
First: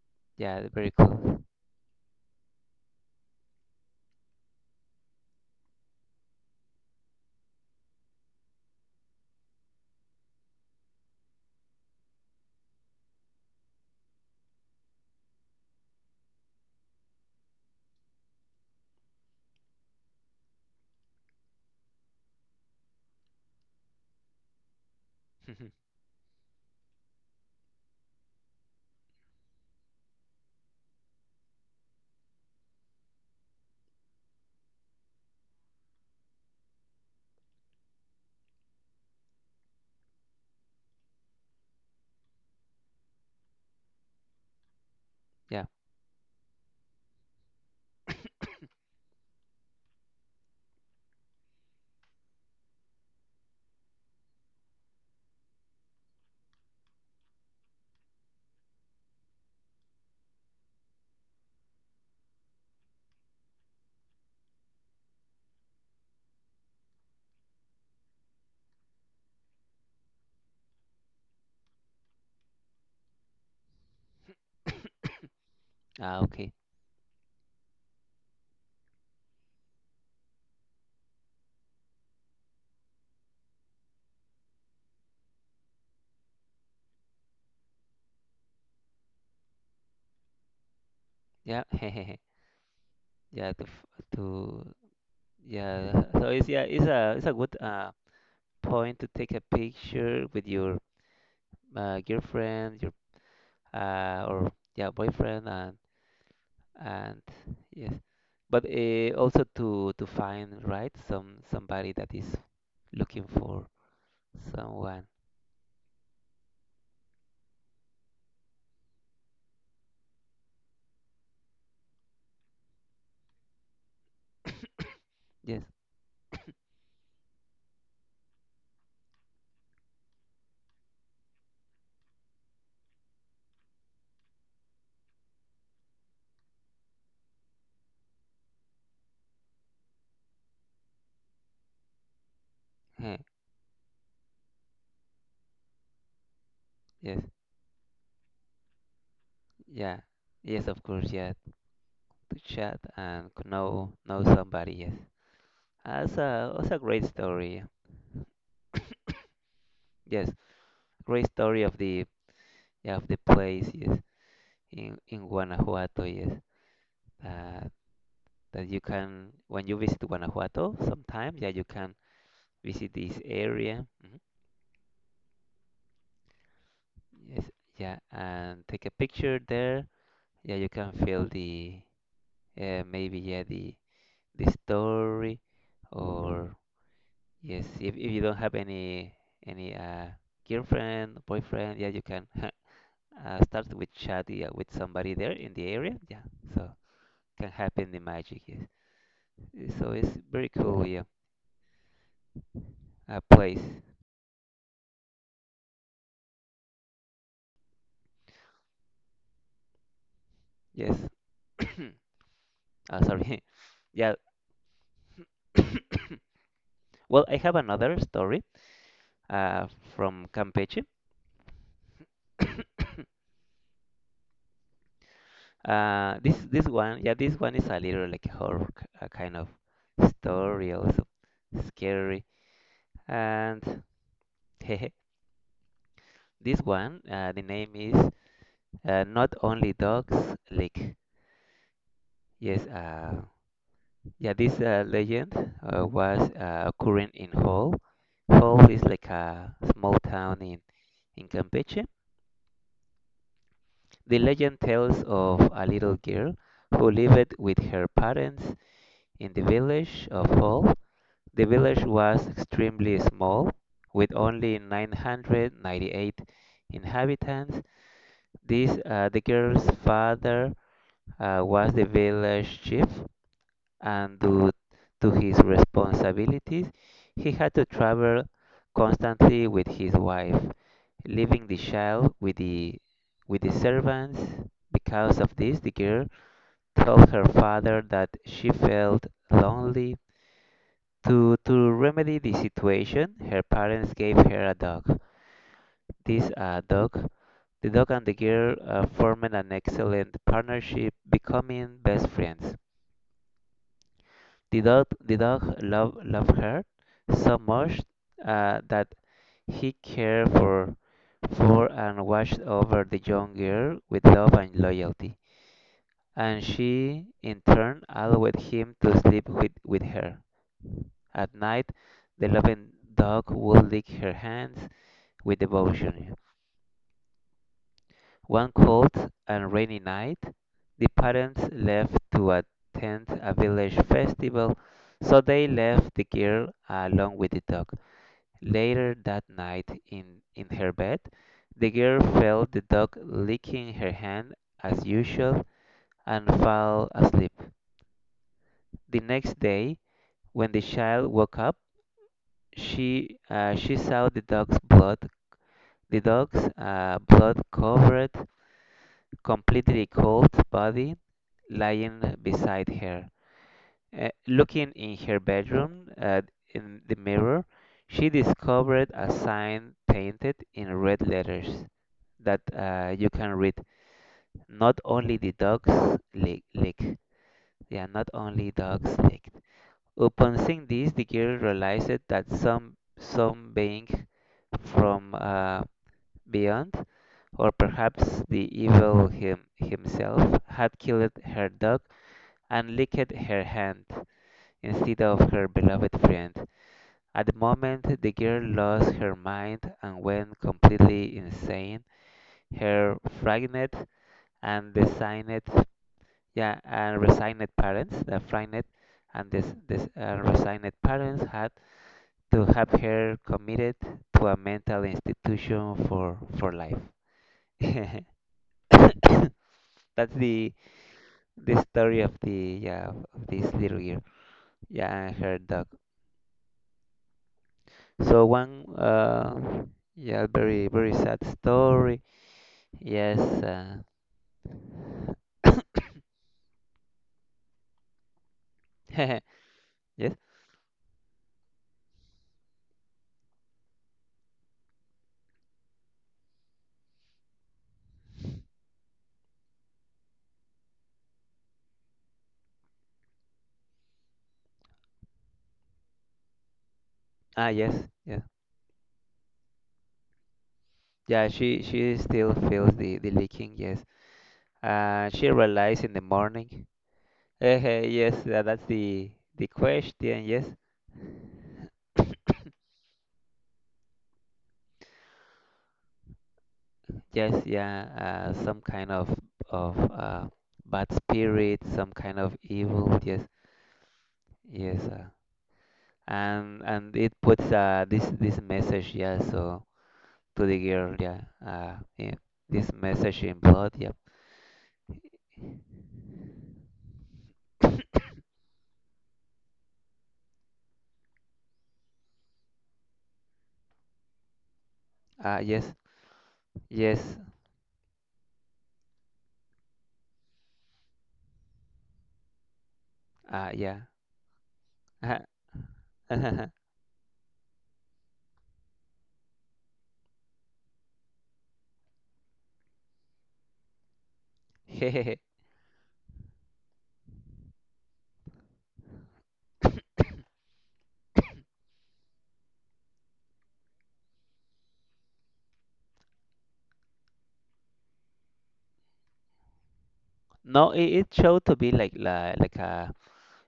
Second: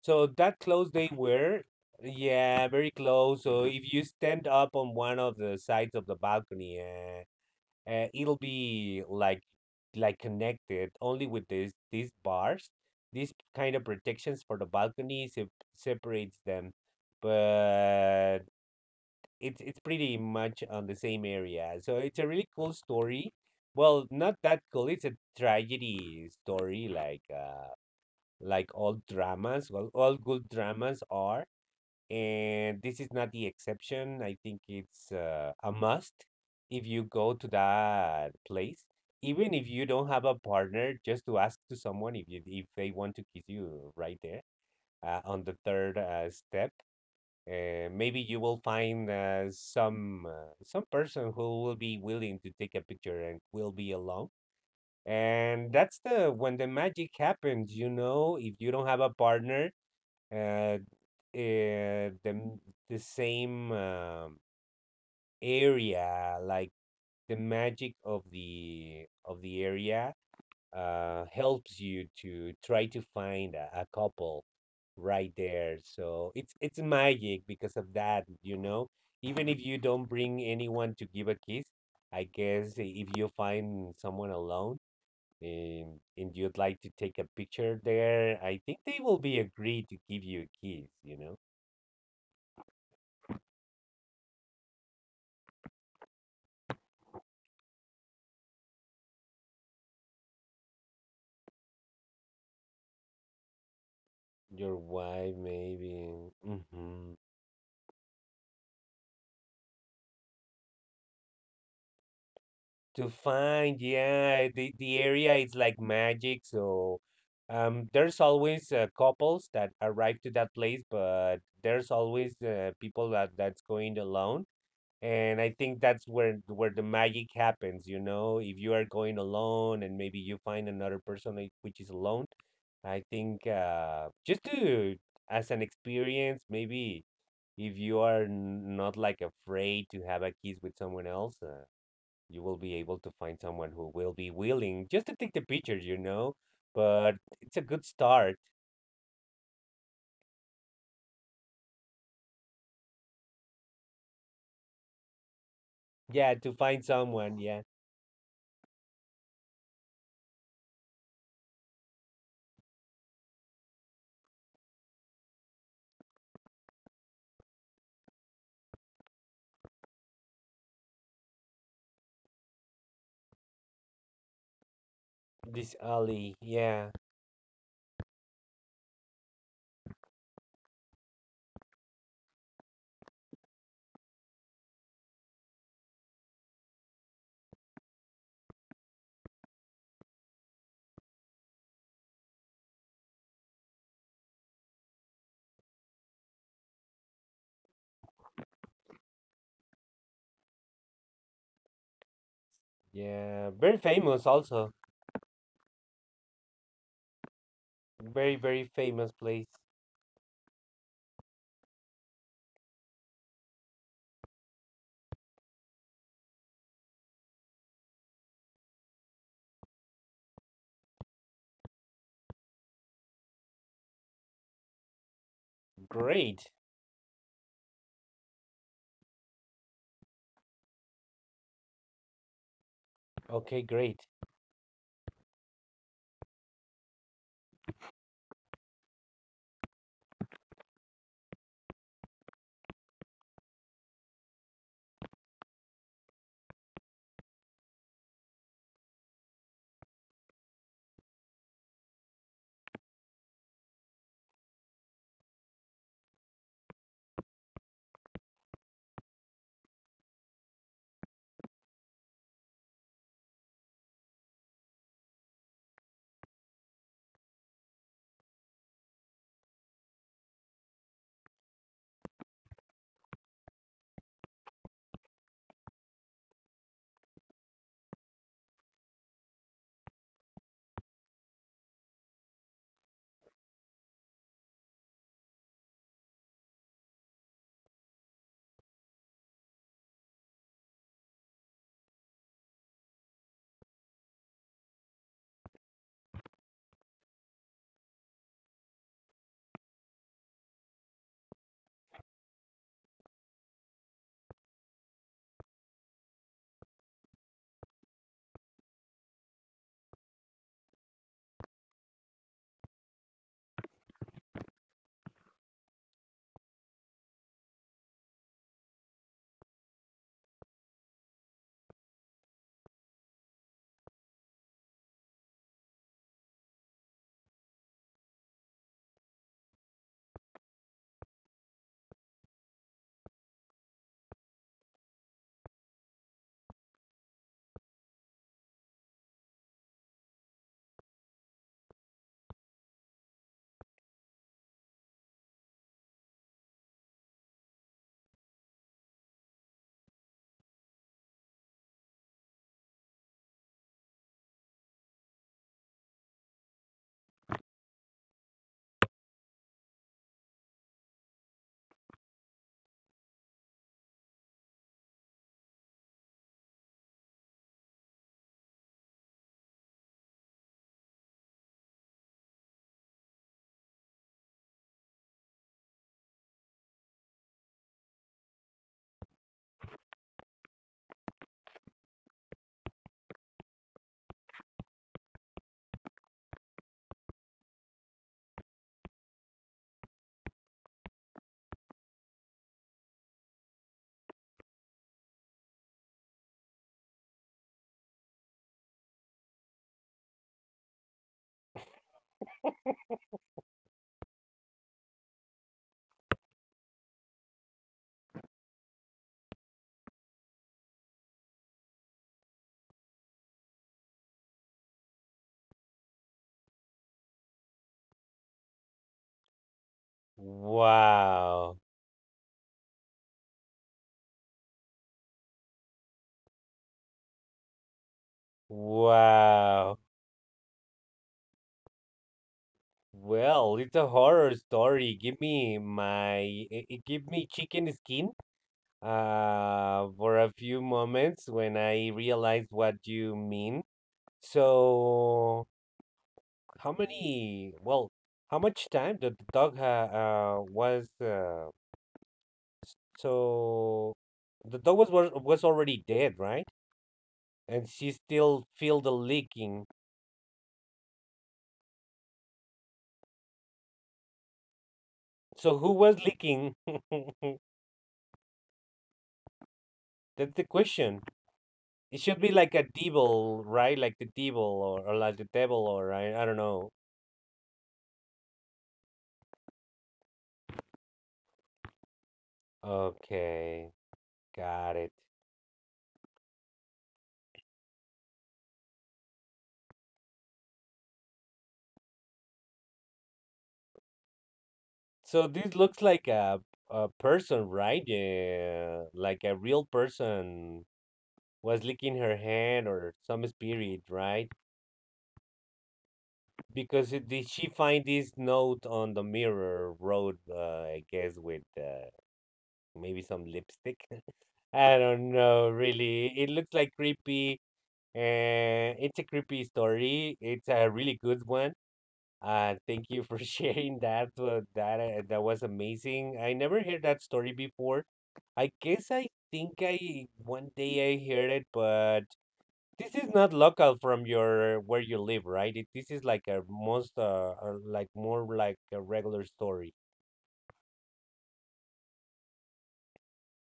so that
Yeah,
clothes
very
they
cool.
wear, yeah, very close. So if you stand up on one of the sides of the balcony, it'll be like connected only with this these bars. These kind of protections for the balcony separates them, but it's pretty much on the same area. So it's a really cool story. Well, not that cool. It's a tragedy story, like all dramas. Well, all good dramas are, and this is not the exception. I think it's a must if you go to that place, even if you don't have a partner, just to ask to someone if you, if they want to kiss you right there, on the
Yeah.
third step. Maybe you will find some person who will be willing to take a picture and will be alone. And that's the when the magic happens, you know, if you don't have a partner, uh, uh, the m- the same, area, like the magic of the area, helps you to try to find a couple right there.
Ah,
So
okay.
it's magic because of that, you know. Even if you don't bring anyone to give a kiss, I guess if you find someone alone, and you'd like to take a picture there, I think they will be agreed to give you a kiss, you know.
Yeah. Yeah. To f- to yeah. So it's yeah. It's a good point to take a picture with your, girlfriend, your, or
Your wife,
boyfriend, and
maybe. Hmm.
and yes, but, also to find right somebody that is
To
looking for
find, yeah, the
someone.
area is like magic. So, there's always couples that arrive to that place, but there's always people that that's going alone. And I
Yes.
think that's where the magic happens, you know. If you are going alone and maybe you find another person which is alone, I think, just to, as an experience, maybe, if you are not like afraid to have a kiss with someone else, you will be able to find someone who will be willing just to take the pictures, you know. But
Yes.
it's a good start,
Yeah, yes, of course, yeah, to chat and know somebody. Yes, that's
yeah,
a
to
that's a
find
great
someone,
story.
yeah.
Yes, great story of the, yeah, of the place. Yes, in, Guanajuato. Yes, uh, that you can when you visit Guanajuato, sometimes, yeah, you can visit this area. Mhm.
This Ali, yeah,
Yes, yeah, and take a picture there. Yeah, you can feel the, maybe, yeah, the story or. Yes, if you don't have any, any uh, girlfriend, boyfriend, yeah, you can start with chat, yeah, with somebody there in the area. Yeah, so can happen the magic. Yes. So it's very cool. Yeah,
yeah,
place.
very famous also. Very, very famous place.
Yes. Sorry. Yeah. Well, I have another story, uh, from Campeche. Uh, this
Great.
this one, yeah, this one is a little like horror, kind of story, also scary
Okay,
and.
great.
hehe, this one, the name is, Not Only Dogs Lick. Yes, yeah, this, legend, was, occurring in Hull. Hull is like a small town in, Campeche. The legend tells of a little girl who lived with her parents in the village of Hull. The village was extremely small, with only 998 inhabitants. The girl's father, was the village chief, and due to his responsibilities, he had to travel constantly with his wife, leaving the child with the servants. Because of this, the girl told her father that she felt lonely. To remedy the situation, her parents gave her a dog. This uh, dog, the dog and the girl, formed an excellent partnership, becoming best friends. Didot loved her so much, that he cared for and watched over the young girl with love and loyalty, and she in turn allowed him to sleep with her. At night, the loving dog would lick her hands with devotion. One cold and rainy night, the parents left to attend a village festival, so they left the girl along with the dog. Later that night, in, her bed, the girl felt the dog licking her hand as usual and fell asleep. The next day, when the child woke up, she saw the dog's blood. The dog's, blood covered completely cold body lying beside her. Looking in her bedroom, in the mirror, she discovered a sign painted in red letters that, you can read. Not only the dogs lick. Yeah, not only dogs lick. Upon seeing this, the girl realized that some being from, beyond, or perhaps the evil himself, had killed her dog and licked her hand instead of her beloved friend. At the moment, the girl lost her mind and went completely insane. Her frightened and designed Yeah, and resigned parents, the frightened and this resigned parents had to have her committed to a mental institution for life. That's the the
Wow.
story of the, yeah, of this little girl. Yeah, and her dog. So one,
Wow.
yeah very, very sad story. Yes.
Well, it's a horror story. Give me my, give me chicken skin,
Yes.
for a few moments when I realize what you mean. So, how many, well, how much time did the dog ha was so the dog was was already dead, right?
Ah,
And
yes.
she
Yeah.
still feel the leaking.
Yeah. She still feels the leaking. Yes. She
So who
realized in the
was leaking?
morning. Yes, that's the question.
That's the
Yes,
question. It should be like a devil, right? Like the devil or like the devil or, I don't know.
yes, yeah. Some kind of bad spirit, some kind of evil. Yes,
Okay,
yes.
got it.
And it puts, this message. Yeah. So to the girl. Yeah. Yeah. This message in blood. Yeah.
So this looks like a person, right? Yeah, like a real person was licking her hand or some spirit, right?
Yes,
Because
yes.
it, did she find this note on the mirror road? I guess with, maybe some
Yeah.
lipstick. I don't know, really. It looks like creepy, and it's a creepy story. It's a really good one. Thank you for sharing that. That, that was amazing. I never heard that story before. I guess I think I one day I heard it, but this is not local from your where you live, right? It, this is like a most like more like a regular story.
No, it showed to be like a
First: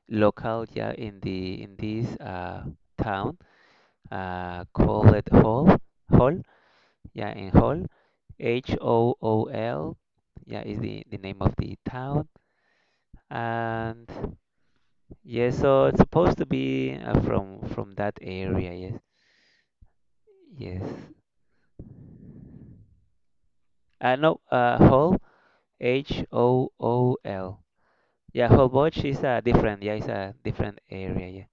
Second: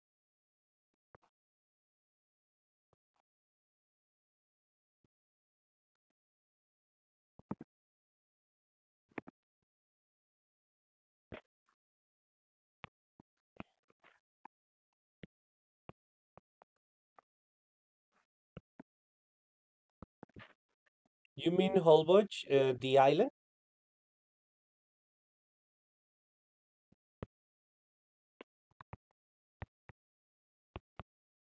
local, yeah, in this, town, call it Hall. Hall yeah, in Hall, HOOL. Yeah, is the name of the town, and yes, so it's supposed to be, from that area, yes, yes,
You mean Holbox, the island?
no, Hall, HOOL. Yeah, Holbox is a different, yeah, it's a different area,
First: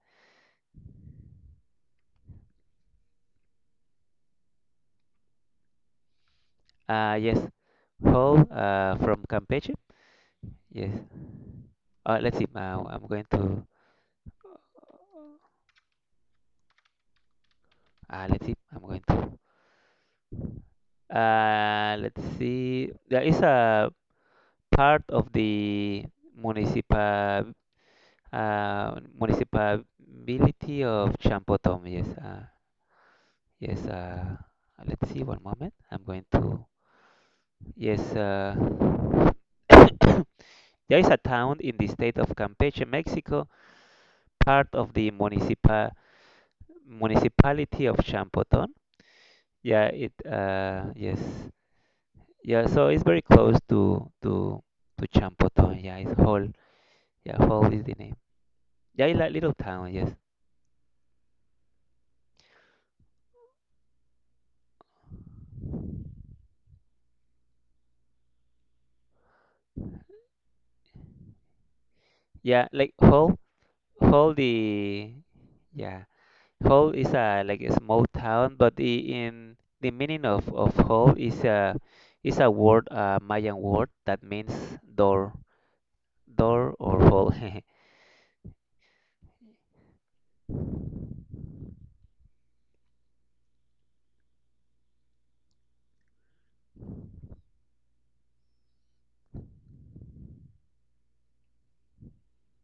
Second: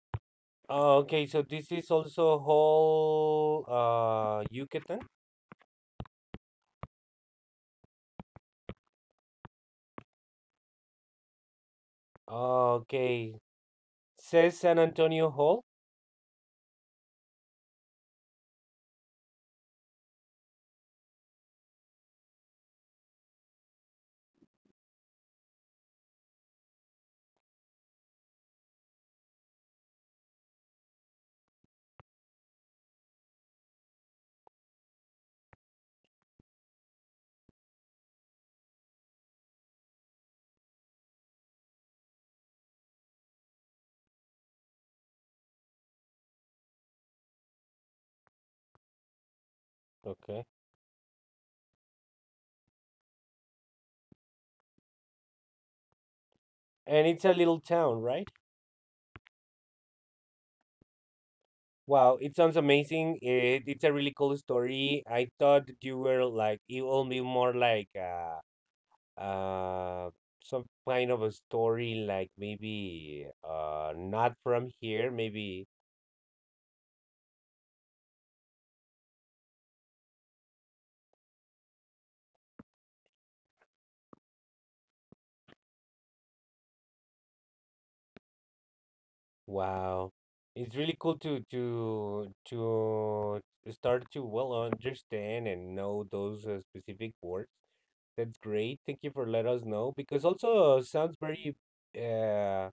Okay, so this is also Hall, uh, Yucatan.
yeah, yes, Hall, from Campeche, yes. Let's see.
Oh,
Now I'm going
okay.
to.
Says San Antonio Hall.
Let's see. I'm going to. Let's see. There is a part of the municipal municipality of Champotón. Yes. Yes. Let's see. One moment. I'm going to. Yes. There is a town in the state of Campeche, Mexico, part of the municipality of Champoton. Yeah, it,
Okay.
yes. Yeah, so it's very close to Champoton. Yeah, it's Hall.
And it's a
Yeah,
little
Hall is the
town,
name.
right?
Yeah, it's like little town. Yes.
Wow, it sounds amazing. It, it's a really cool story. I thought you were like it will be more like uh some kind of a story, like
Yeah, like
maybe,
Hall.
uh, not
Hall,
from here,
the,
maybe.
yeah. Hall is a like a small town, but the in the meaning of Hall is a, is a word, a Mayan word that means door, or hall.
Wow. It's really cool to start to well understand and know those specific words. That's great. Thank you for let us know, because also sounds very, uh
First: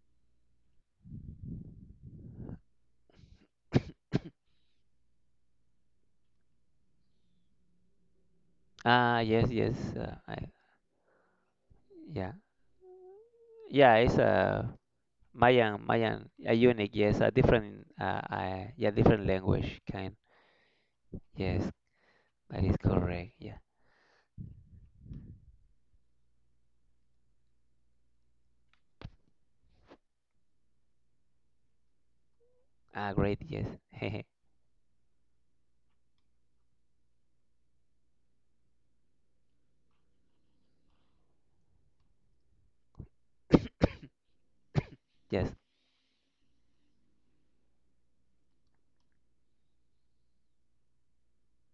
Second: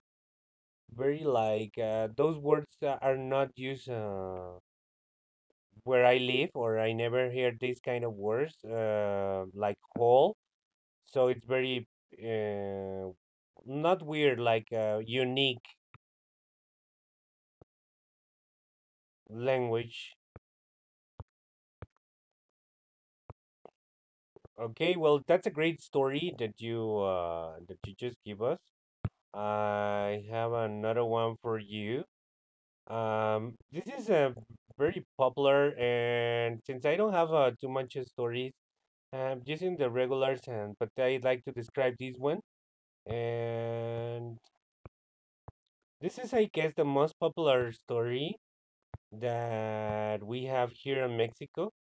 very, like, those words, are not used where I live, or I never hear these kind of words
Ah, yes,
like
yes.
whole. So it's very,
Yeah,
uh not
yeah. It's
weird, like,
a
unique
Mayan, Mayan, a unique, yes, a different, different language
language.
kind. Yes, that is correct. Yeah.
Okay, well, that's a great story that you, that you just give us. I have another one for you.
Ah, great. Yes.
This is a very popular, and since I don't have too much stories, I'm using the regulars, and but I like to describe this one. And
Yes.
this is, I guess, the most popular story that we have here in Mexico.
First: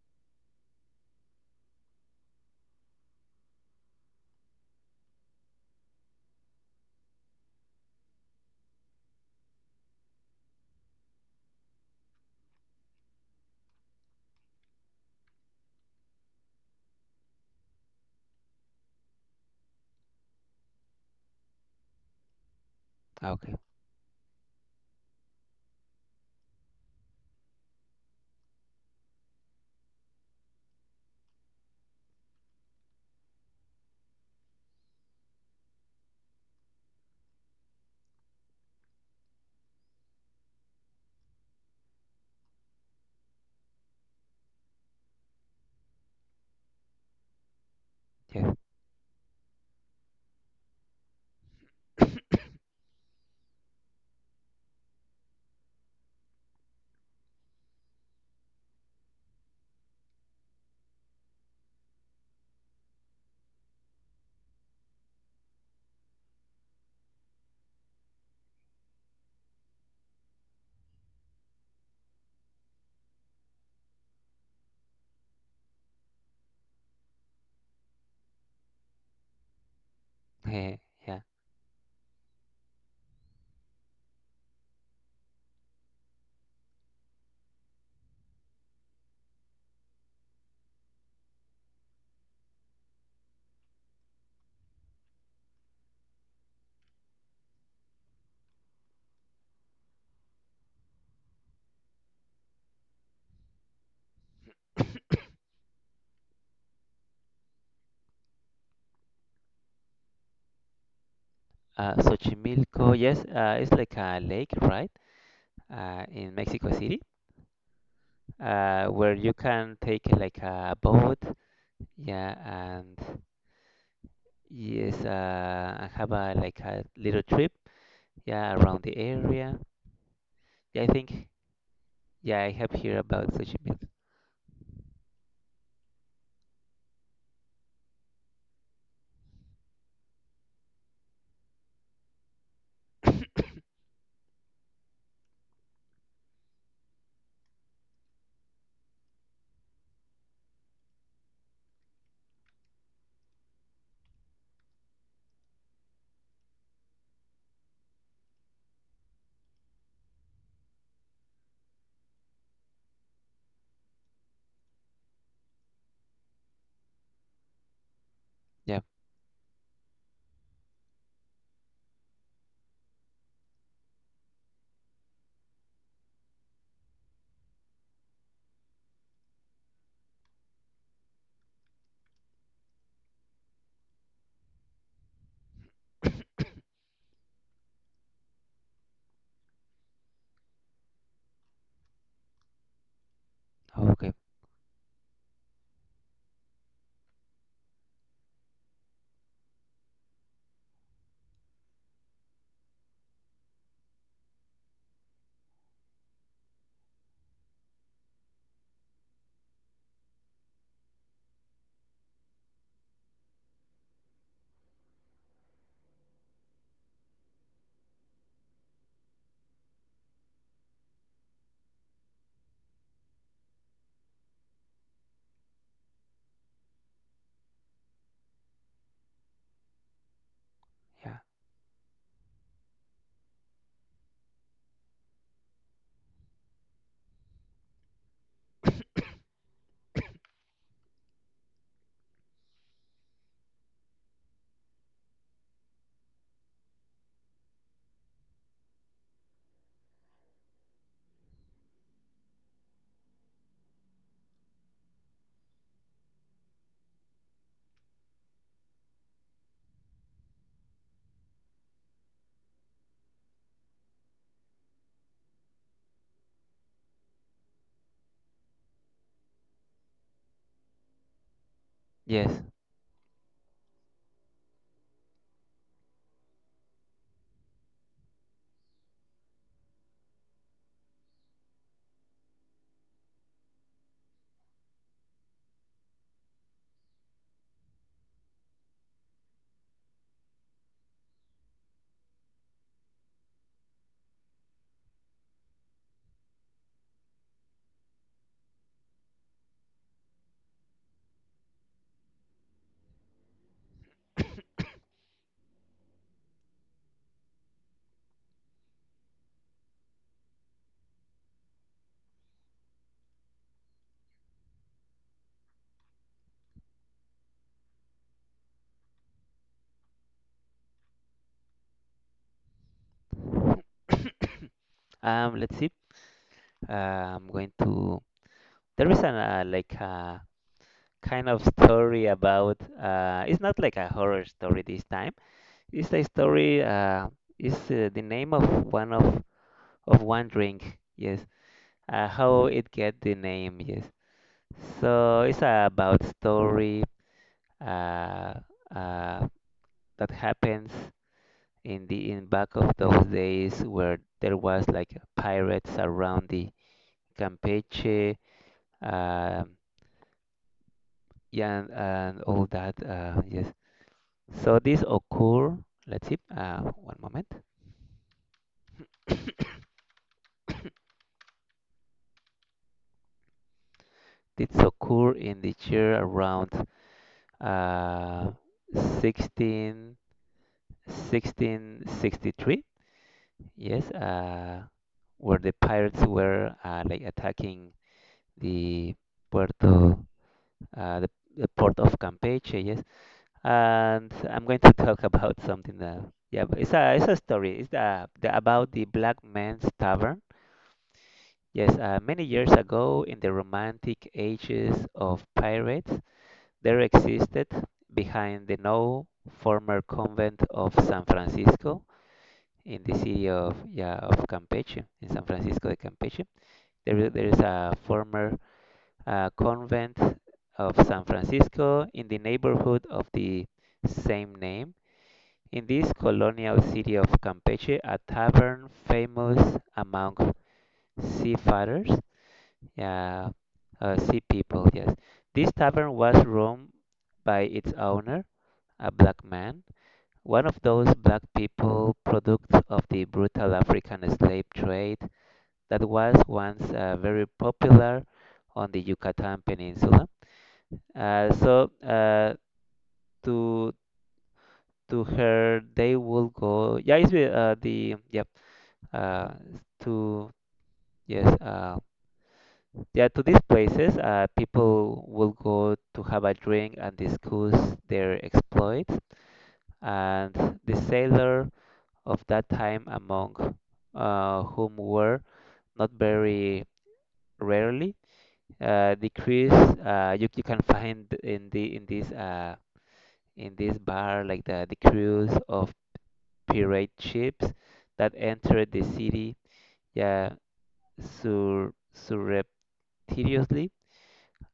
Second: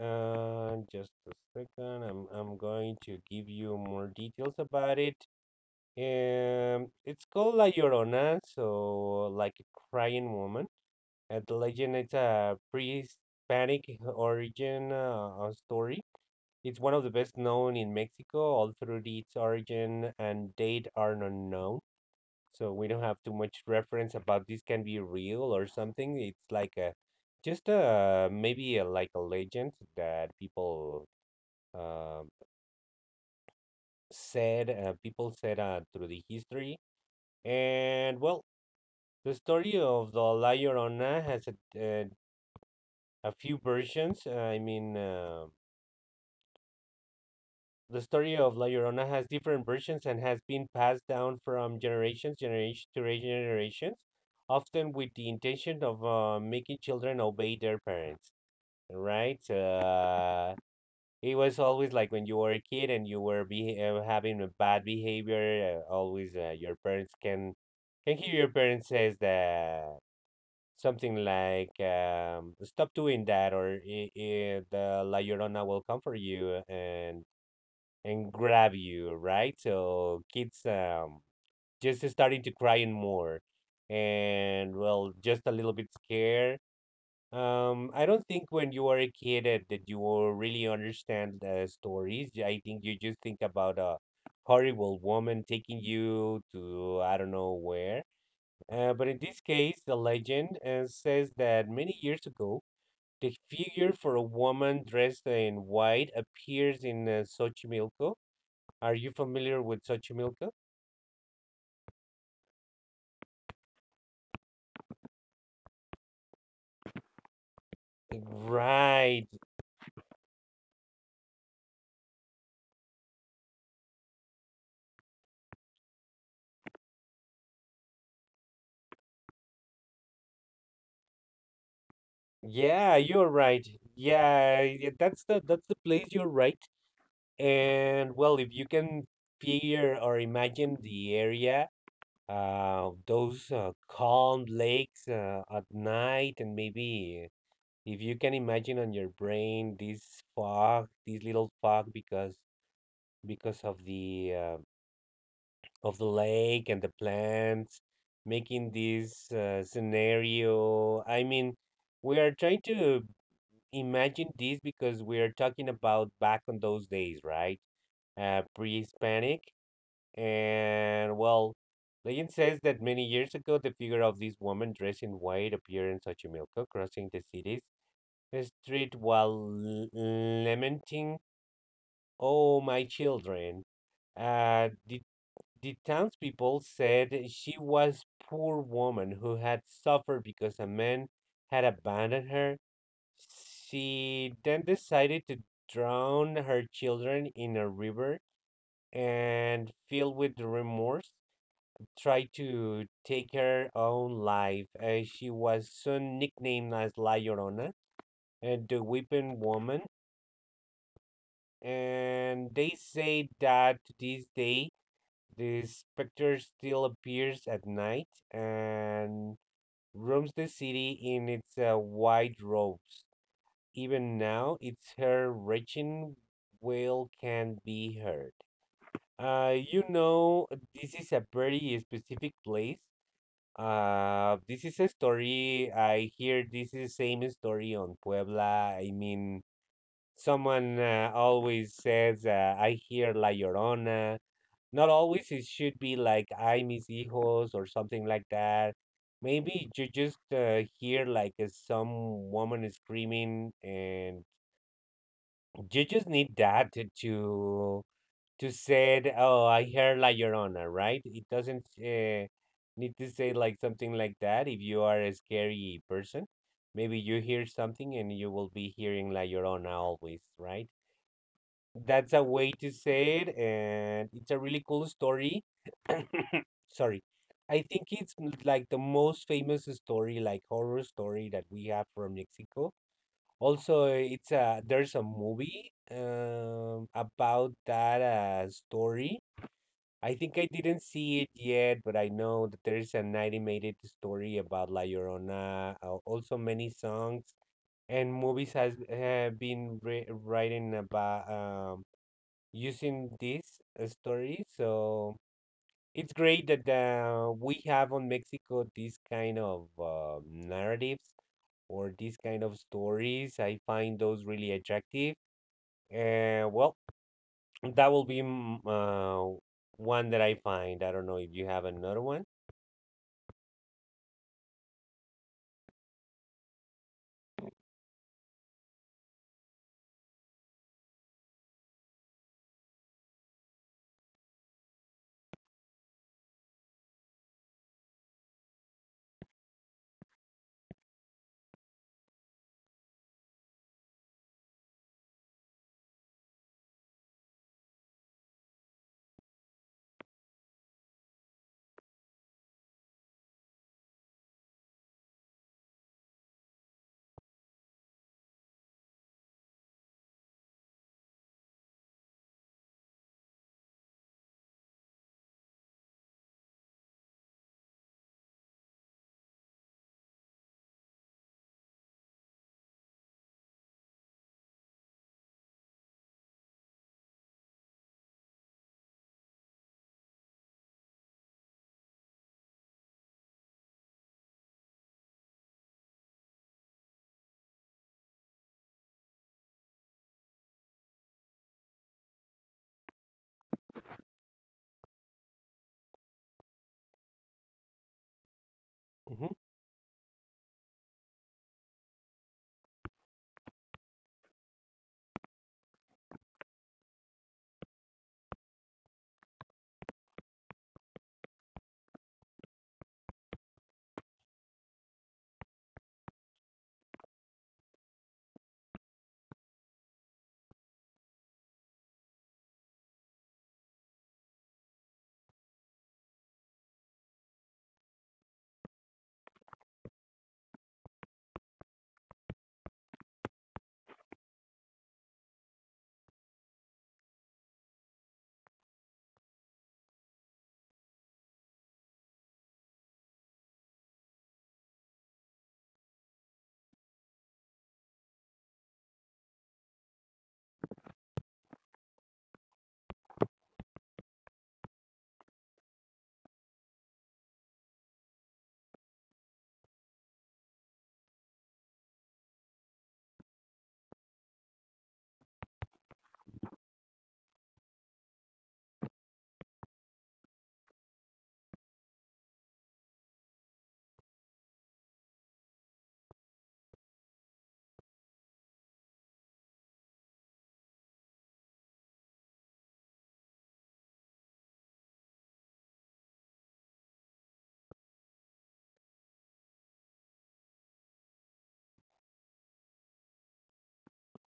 Just a second, I'm going to give you more details about it. It's called La Llorona, so like a crying woman. And the legend it's a pre-Hispanic origin story. It's one of the best known in Mexico, all through its origin and date are not known. So we don't have
Ah,
too
okay.
much reference about this can be real or something. It's like a, just a, maybe a, like a legend that people, um said, people said, through the history. And well, the story of the La Llorona has uh, a few versions. I mean, the story
Yes.
of La Llorona has different versions and has been passed down from generations, generation to generations, often with the intention of making children obey their parents. Right? So, uh, it was always like when you were a kid and you were having a bad behavior. Always, your parents can hear your parents says that. Something like, "Stop doing that," or I the La Llorona will come for you and grab you, right? So kids,
Yeah.
just starting to crying more, and well, just a little bit scared. I don't think when you are a kid that, that you will really understand the stories. Yeah, I think you just think about a horrible woman taking you to I don't know where, but in this case, the legend, says that many years ago, the figure for a woman dressed in white appears in, Xochimilco. Are you familiar with Xochimilco?
Xochimilco, yes, it's like a lake, right? In Mexico City, where you
Right.
can take, like a boat, yeah, and yes, have a like a little trip, yeah, around the area. Yeah, I think, yeah, I have heard
Yeah,
about
you're right.
Xochimilco.
Yeah, yeah, that's the place, you're right. And well, if you can figure or imagine the area, those calm lakes at night, and maybe, if you can imagine on your brain this fog, this little fog because of the, of the lake and the plants, making this scenario. I mean, we are trying to imagine this because we are talking about back on those days, right?
Yeah.
pre-Hispanic, and well, legend says that many years ago, the figure of this woman dressed in white appeared in Xochimilco, crossing the cities street while lamenting, "Oh, my children." Uh, the, the townspeople said she was poor woman who had suffered because a man had abandoned her.
Okay.
She then decided to drown her children in a river, and filled with remorse, tried to take her own life. She was soon nicknamed as La Llorona, and the weeping woman. And they say that to this day the specter still appears at night and roams the city in its white robes. Even now, its her reaching wail can be heard. You know, this
Yeah.
is a very specific place. This is a story. I hear this is the same story on Puebla. I mean, someone, always says, I hear La Llorona. Not always, it should be like, I mis hijos or something like that. Maybe you just hear like some woman is screaming, and you just need that to say, oh, I hear La Llorona, right? It doesn't need to say like something like that if you are a scary person. Maybe you hear something and you will be hearing La Llorona always, right? That's a
Yes.
way to say it, and it's a really cool story. Sorry. I think it's like the most famous story, like horror story that we have from Mexico. Also, it's a there's a movie about that story. I think I didn't see it yet, but I know that there's an animated story about La Llorona. Also, many songs and movies has have been re writing about using this story. So it's great that we have on Mexico these kind of narratives or these kind of stories. I find those really attractive. Well, that will be one that I find. I don't know if you have another one
Let's see. I'm going
are
to. There is an, like a kind of story about. It's not like a horror story this time. It's a story. Is the name of one of one drink. Yes. How it get the name? Yes. So it's about story. Uh, uh, that happens in the in back of those days where there was like pirates around the Campeche, uh, yeah, and all that. Yes. So this occur. Let's see. One moment. This occur in the year around, uh, 16, 1663. Yes. Where the pirates were, like attacking the Puerto, uh, the, the port of Campeche. Yes. And I'm going to talk about something that, yeah, but it's a story. It's the about the Black
hmm.
Man's Tavern. Yes, many years ago in the Romantic ages of pirates, there existed behind the now former convent of San Francisco in the city of Campeche, in San Francisco de Campeche. There is a former convent of San Francisco in the neighborhood of the same name. In this colonial city of Campeche, a tavern famous among seafarers, uh, sea people, yes. This tavern was run by its owner, a black man, one of those black people products of the brutal African slave trade that was once very popular on the Yucatan Peninsula. Uh, so uh, to to her, they will go. Yeah, it's the yeah uh, to yes yeah to these places people will go to have a drink and discuss their exploits, and the sailor of that time, among whom were not very rarely the crews. You can find in the in this bar, like the crews of pirate ships that entered the city, yeah, sur surreptitiously,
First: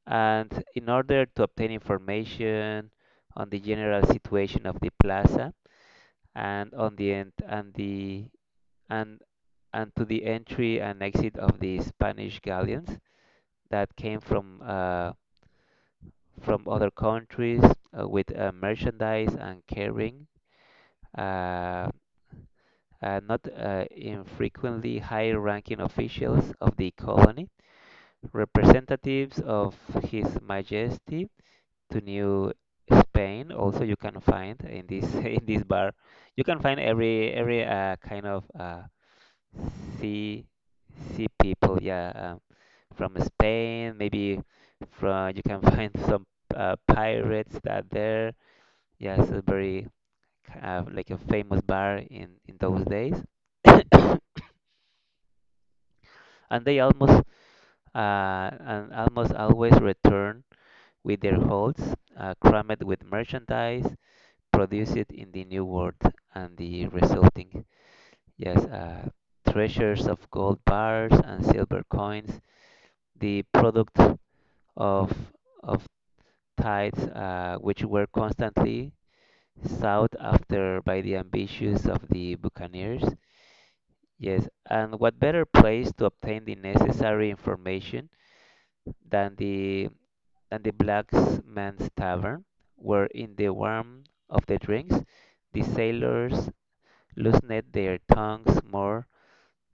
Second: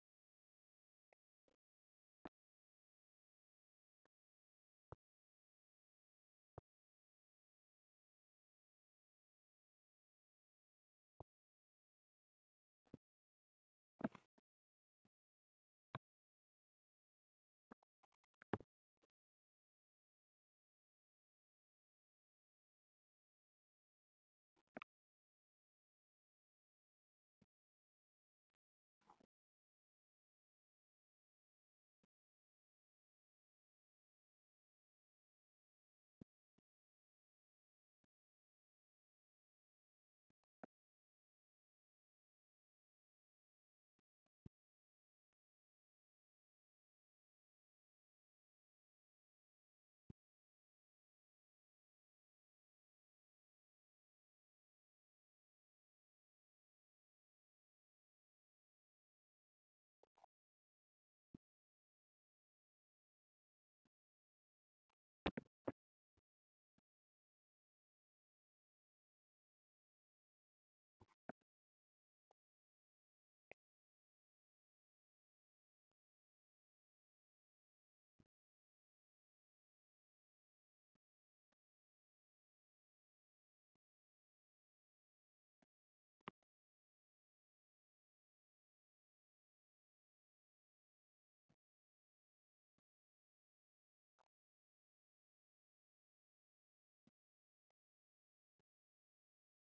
and in order to obtain information on the general situation of the plaza and on the end and the and and to the entry and exit of the Spanish galleons that came from other countries with merchandise, and carrying uh, not infrequently high-ranking officials of the colony, representatives of His Majesty to New Spain. Also, you can find in this in this bar, you can find every kind of sea sea people. Yeah, from Spain, maybe, from you can find some pirates that there. Yeah, it's a very like a famous bar in those days, and they almost and almost always return with their holds crammed with merchandise produce it in the new world, and the resulting yes uh, treasures of gold bars and silver coins, the product of of tithes, which were constantly sought after by the ambitions of the buccaneers. Yes, and what better place to obtain the necessary information than the blacksmith's tavern, where in the warmth of the drinks the sailors loosened their tongues more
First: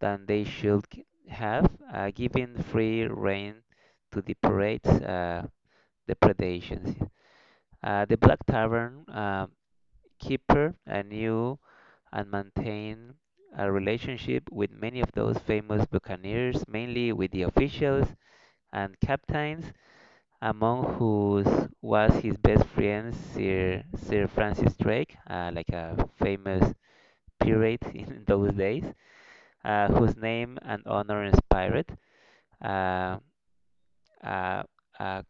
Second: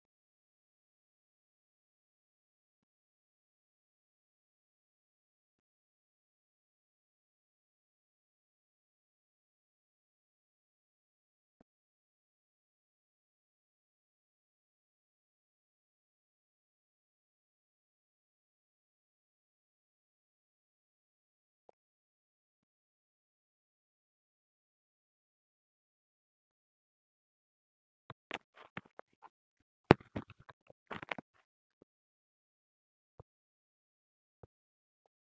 than they should have, giving free rein to the pirates' depredations. The Black Tavern keeper knew and maintained a relationship with many of those famous buccaneers, mainly with the officials and captains, among whose was his best friend Sir Francis Drake, like a famous pirate in those days, whose name and honor inspired uh, uh, a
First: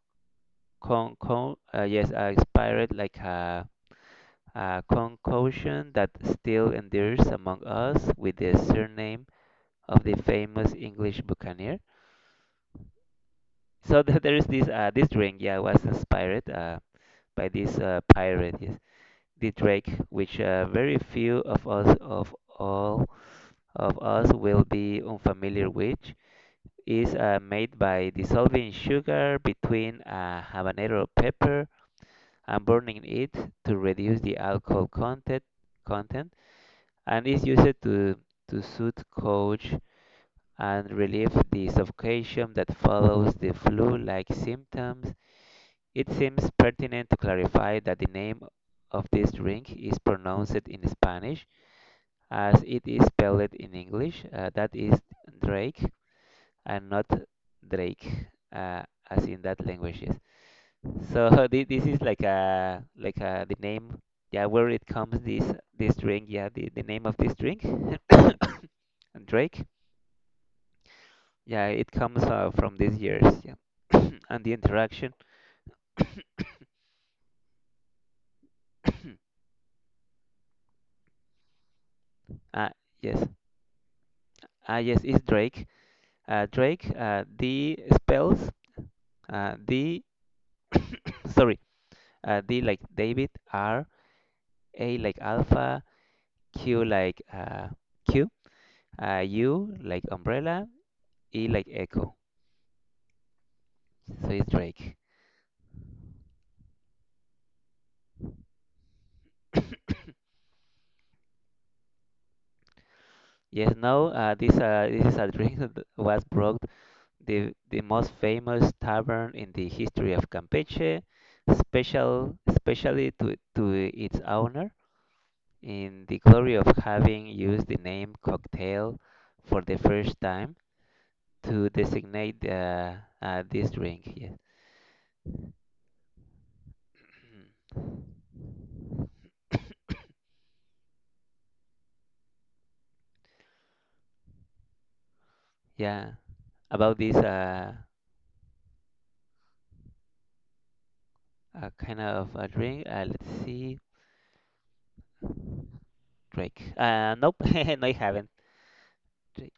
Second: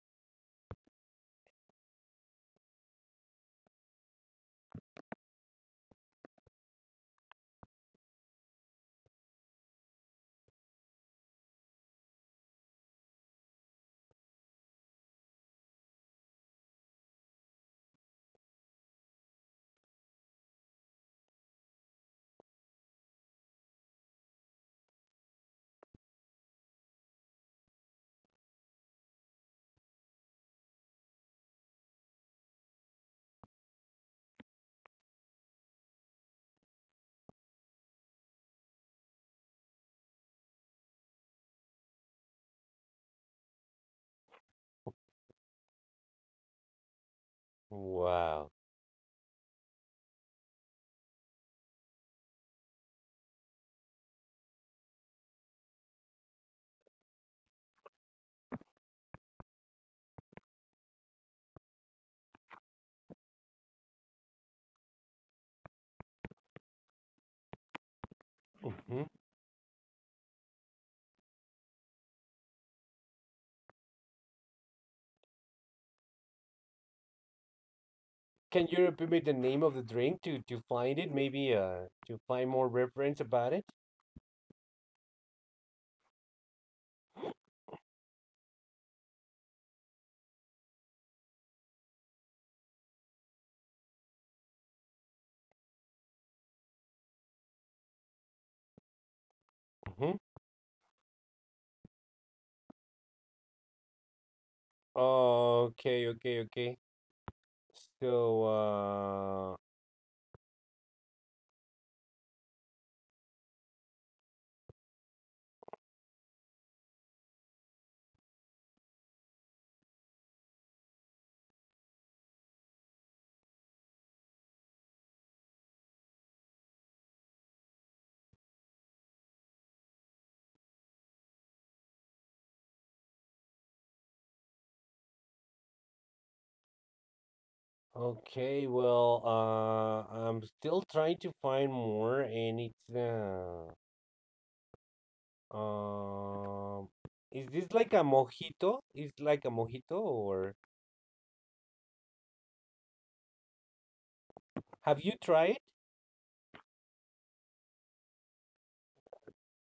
con, con yes inspired like a concussion that still endures among us with the surname of the famous English buccaneer. So there is this this drink, yeah, was inspired by this pirate, yes, the Drake, which very few of us will be unfamiliar with, is made by dissolving sugar between a habanero pepper and burning it to reduce the alcohol content, and is used to soothe cough and relieve the suffocation that follows the flu-like symptoms. It seems pertinent to clarify that the name
Wow.
of this drink is pronounced in Spanish as it is spelled in English, that is Drake, and not Drake, uh, as in that language. Yes. So this is like a the name. Yeah, where it comes this this drink. Yeah, the name of this drink,
Hmm.
Drake. Yeah, it comes from these years. Yeah, and the interaction.
Can you repeat me the name of the drink to find it? Maybe to find more
Ah,
reference
yes.
about it.
Ah, yes. It's Drake. Drake. D spells. D. Sorry. D like David. R. A like Alpha. Q like Q. U like
Mm-hmm.
umbrella, E like echo. So it's Drake.
Oh, okay, okay, okay. So,
Yes, no, this is a drink that was brought the most famous tavern in the history of Campeche, special especially to its owner, in the glory of having used the name cocktail for the first time to designate this drink. Yeah,
okay, well, I'm still trying to find more, and
yeah.
um,
About this
is this like a mojito? Is like a mojito, or
kind of a drink, let's see.
have you tried?
Drake. Nope, no, I haven't. Drake.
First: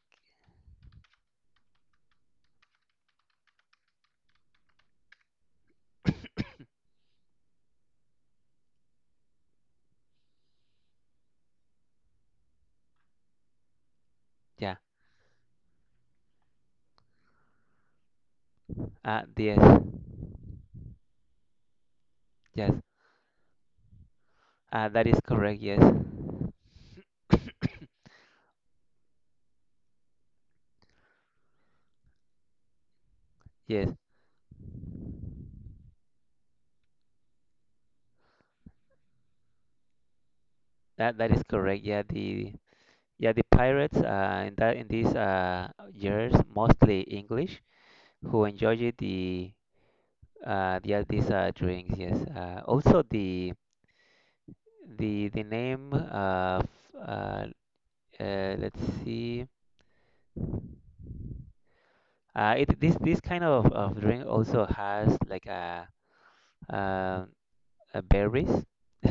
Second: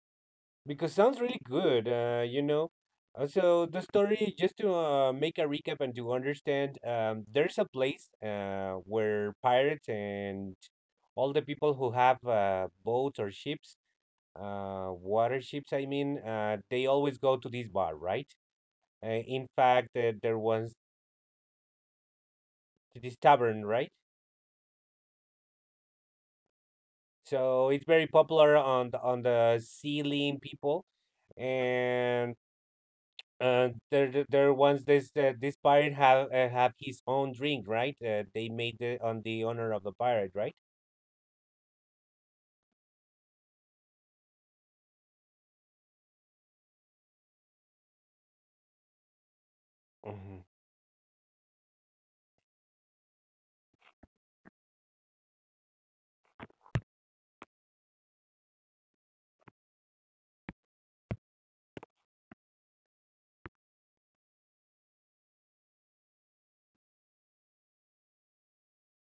Because sounds really good. So the story, just to make a recap and to understand, um, there's a place where pirates and all the people who have boats or ships
Yeah.
water ships, I mean, they always go to this bar, right? uh, in
Yes,
fact, there was
yes.
this tavern, right?
That is correct. Yes,
So it's very popular on the sea lane people and. Uh,
yes.
there, there there once this this pirate have his own drink, right? They made it on the honor of the pirate, right?
That that is correct. Yeah, the yeah the pirates. In these years, mostly English, who enjoy the
Hmm.
yeah these drinks. Yes. Also the the name of uh, let's see. It this This kind of drink also has like a uh, uh berries.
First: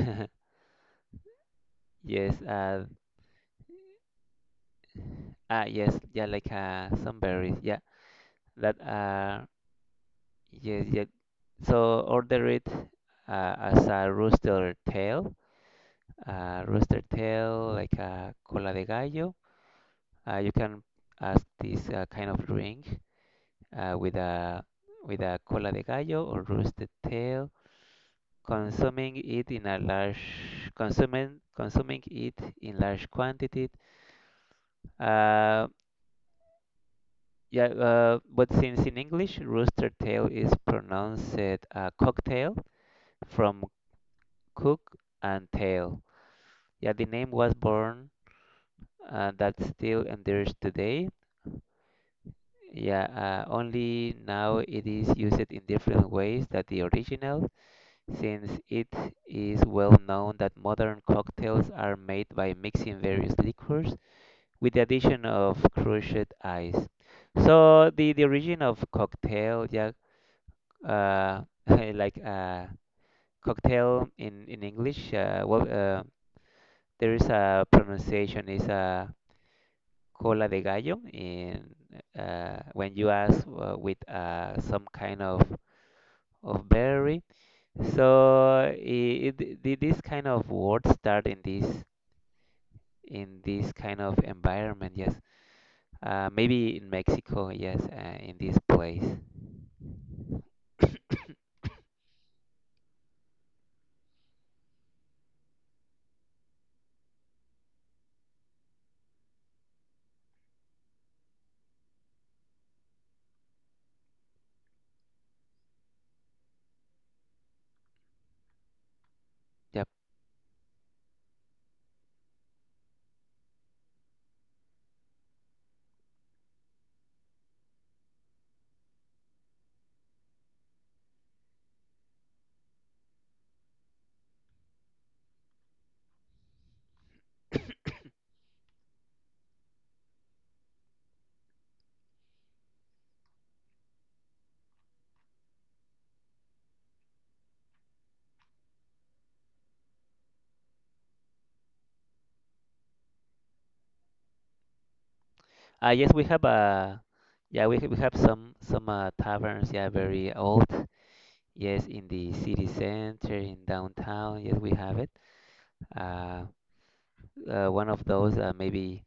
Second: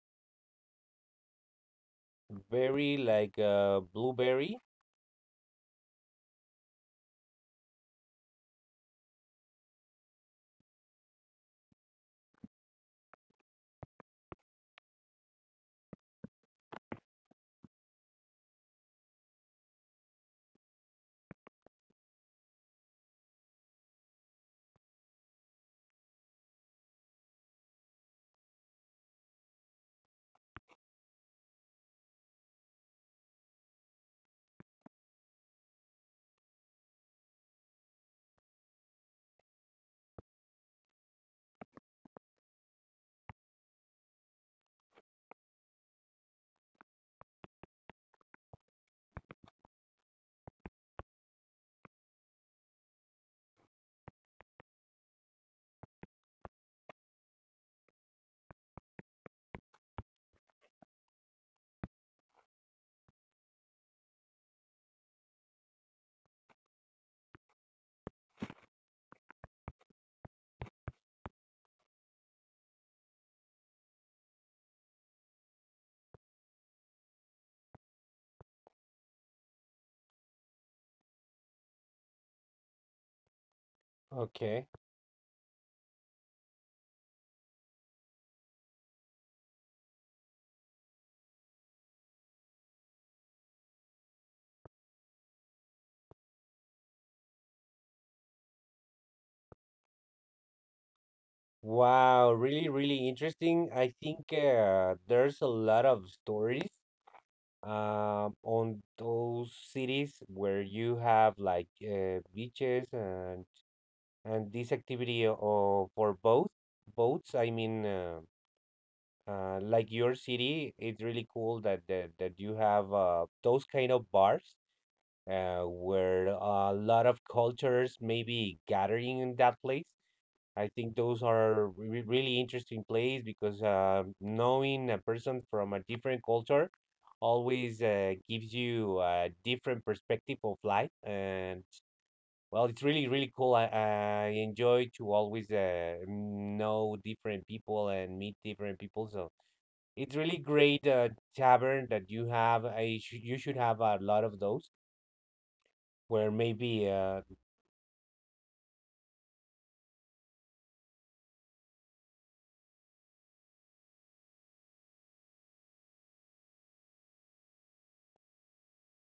Yes,
Berry, like blueberry.
ah, yes, yeah, like some berries, yeah, that yes, yeah. So order it as a rooster tail, like a cola de gallo. You can ask this kind of drink with a cola de gallo or roosted tail, consuming it in a large consuming it in large quantity. Uh, Yeah, but since in English rooster tail is pronounced cocktail, from cook and tail. Yeah, the name was born that still endures today. Yeah, only now it is used in different ways than the original, since it is well known that modern cocktails are made by mixing various liquors with the addition of crushed ice. So the origin of cocktail, yeah, uh, like cocktail in English. Well, there is a pronunciation is cola de gallo in when you ask with
Okay.
some kind of berry. So this kind of words start in this kind of environment. Yes, maybe in Mexico. Yes, in this place. Yep.
Wow, really, really interesting. I think there's a lot of stories on those cities where you have like beaches and this activity o- for both boats, I mean. Like your city, it's really cool that that you have those kind of bars, where a lot of cultures maybe gathering in that place. I think those are re really interesting place because knowing a person from a different culture always gives you a different perspective of life, and well, it's really really cool, I enjoy to always know different people and meet different people. So it's really great tavern that you have. I sh you should have a lot of those
Yes, we
where
have
maybe
yeah, we have some taverns. Yeah, very old. Yes, in the city center, in downtown. Yes, we have it. Uh, One of those maybe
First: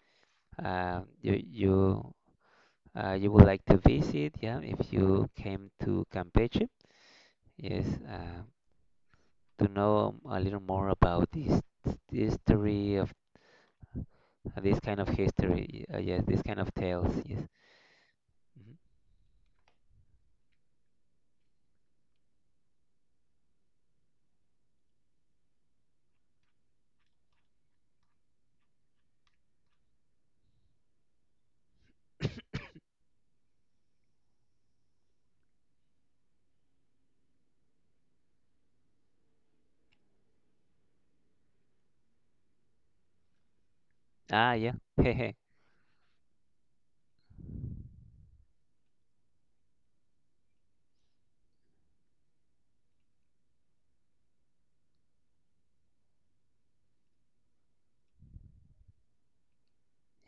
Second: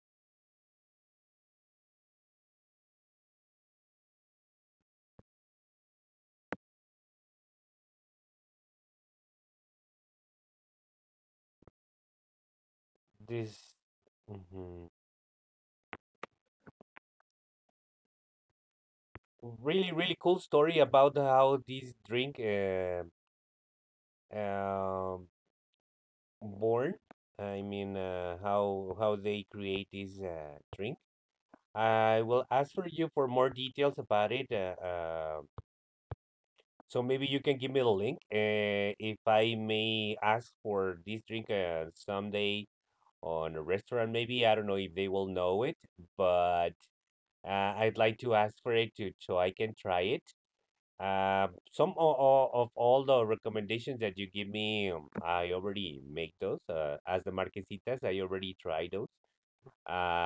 uh, you you you would like to visit. Yeah, if you came to Campeche. Yes, to know a little more about this history of
this.
this
Mhm.
kind of history. Yes, this kind of tales. Yes. Mhm.
Really really cool story about how this drink um born. I mean how they create this drink. I will ask for you for more details about it. So maybe you can give me the link if I may ask for this drink someday on a restaurant, maybe
Ah,
I don't
yeah.
know if they will
Hehe.
know it, but I'd like to ask for it to, so I can try it, um, some o- o- of all the recommendations that you give me, I already make those as the marquesitas. I already tried those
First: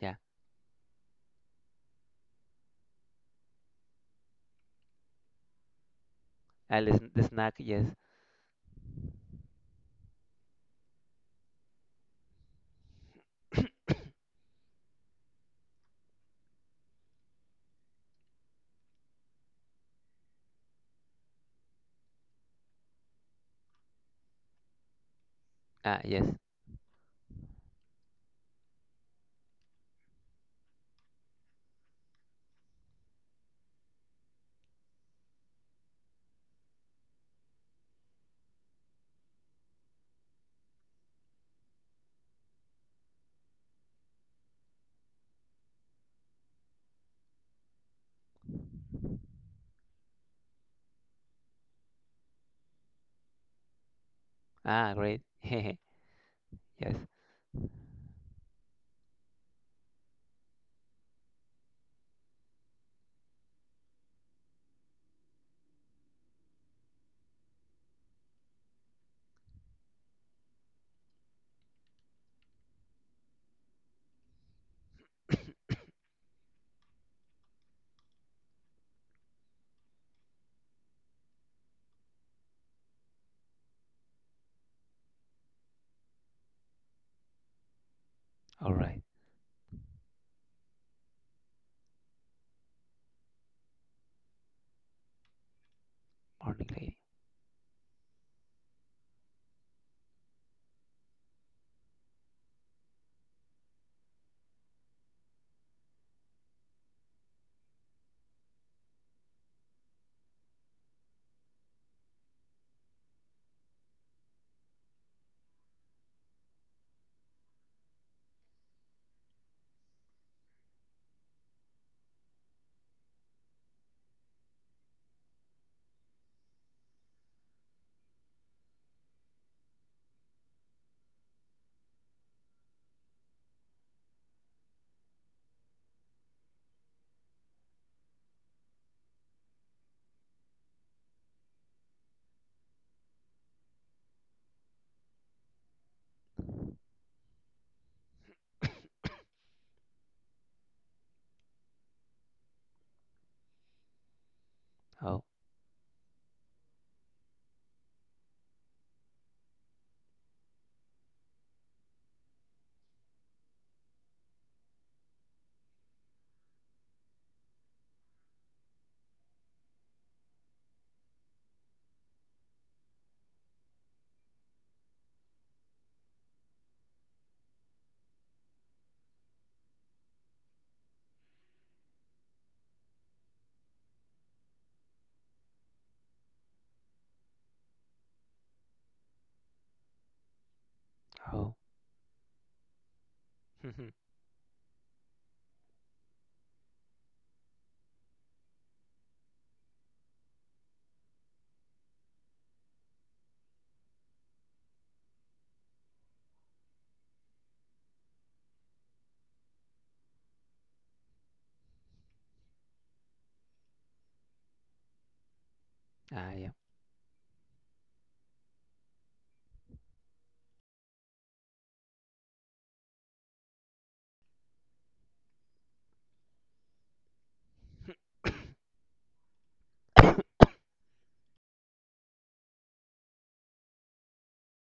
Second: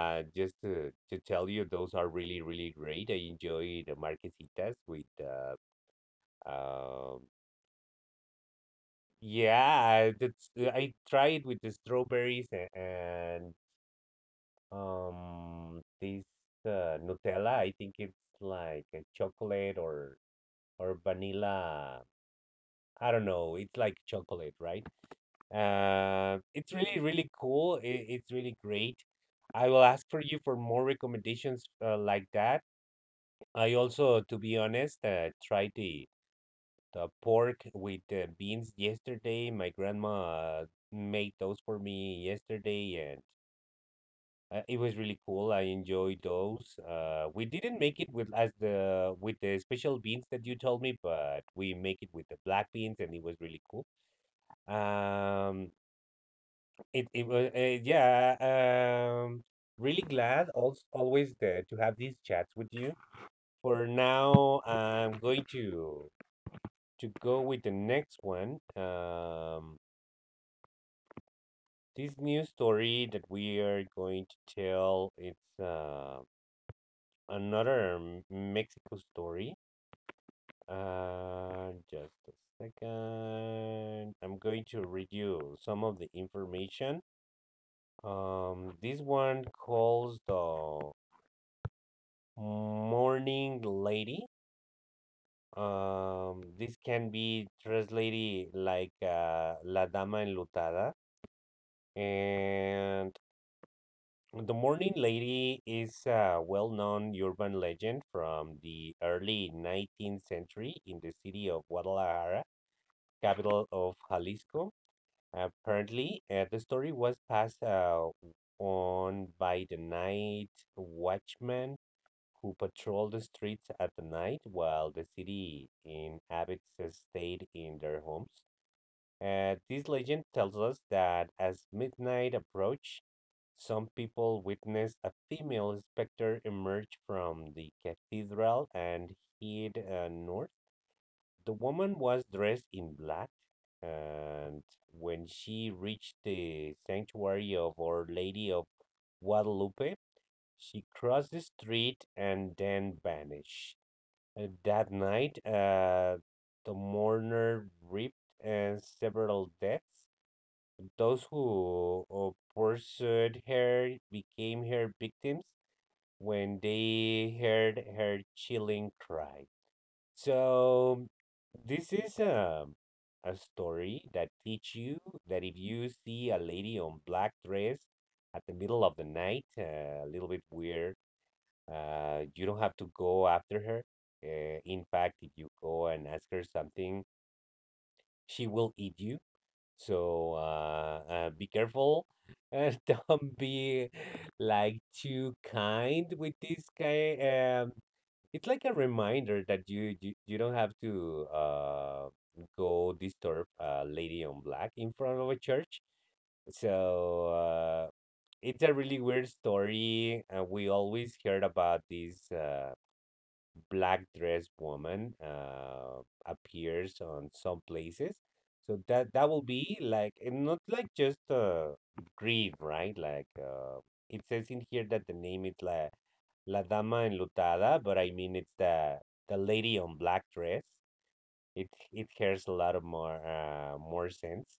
Yeah.
just to tell you, those are really really great. I enjoy the marquesitas with
Ah, the
um
snack, yes.
yeah, that's I try it with the strawberries and this Nutella. I think it's like a chocolate or vanilla. I don't know. It's like chocolate, right?
Ah, yes.
It's really really cool. It, it's really great. I will ask for you for more recommendations like that. I also, to be honest, tried the pork with the beans yesterday. My grandma made those for me yesterday, and. It was really cool. I enjoyed those. We didn't make it with as the with the special beans that you told me, but we make it with the black beans, and it was really cool.
Ah, great.
Um,
Hehe. Yes.
it it was yeah. Um, really glad also always there to have these chats with you. For now, I'm going to go with the next one. This new story that we are going to tell, it's another M- Mexico story. Just a second. I'm going to read you some of the information.
All
This
right.
one calls the morning lady.
Morning
This
lady.
can be translated like La Dama Enlutada. And the morning lady is a well-known urban legend from the early 19th century in the city of Guadalajara, capital of Jalisco. Apparently, the story was passed on by the night watchman who patrolled the streets at the night while the city inhabitants stayed in their homes. This legend tells us that as midnight approached, some people witnessed a female specter emerge from the cathedral and head north. The woman was dressed in black, and when she reached the sanctuary of Our Lady of Guadalupe, she crossed the street and then vanished. That
Oh,
night, the mourner reaped several deaths. Those who pursued her became her victims when they heard her chilling cry. So this is a story that teach you that if you see a lady on black dress at the middle of the night, a little bit weird, you don't have to go after her. In fact, if you go and ask her something, she will eat you. So be
oh.
careful. Don't be like too kind with this guy. It's like a reminder that you don't have to go disturb a lady on black in front of a church. So it's a really weird story. We always heard about this. Black dressed woman
Ah, yeah.
appears on some places. So that that will be like and not like just grief, right? Like it says in here that the name is La Dama Enlutada, but I mean it's the lady on black dress. It hears a lot of more more sense.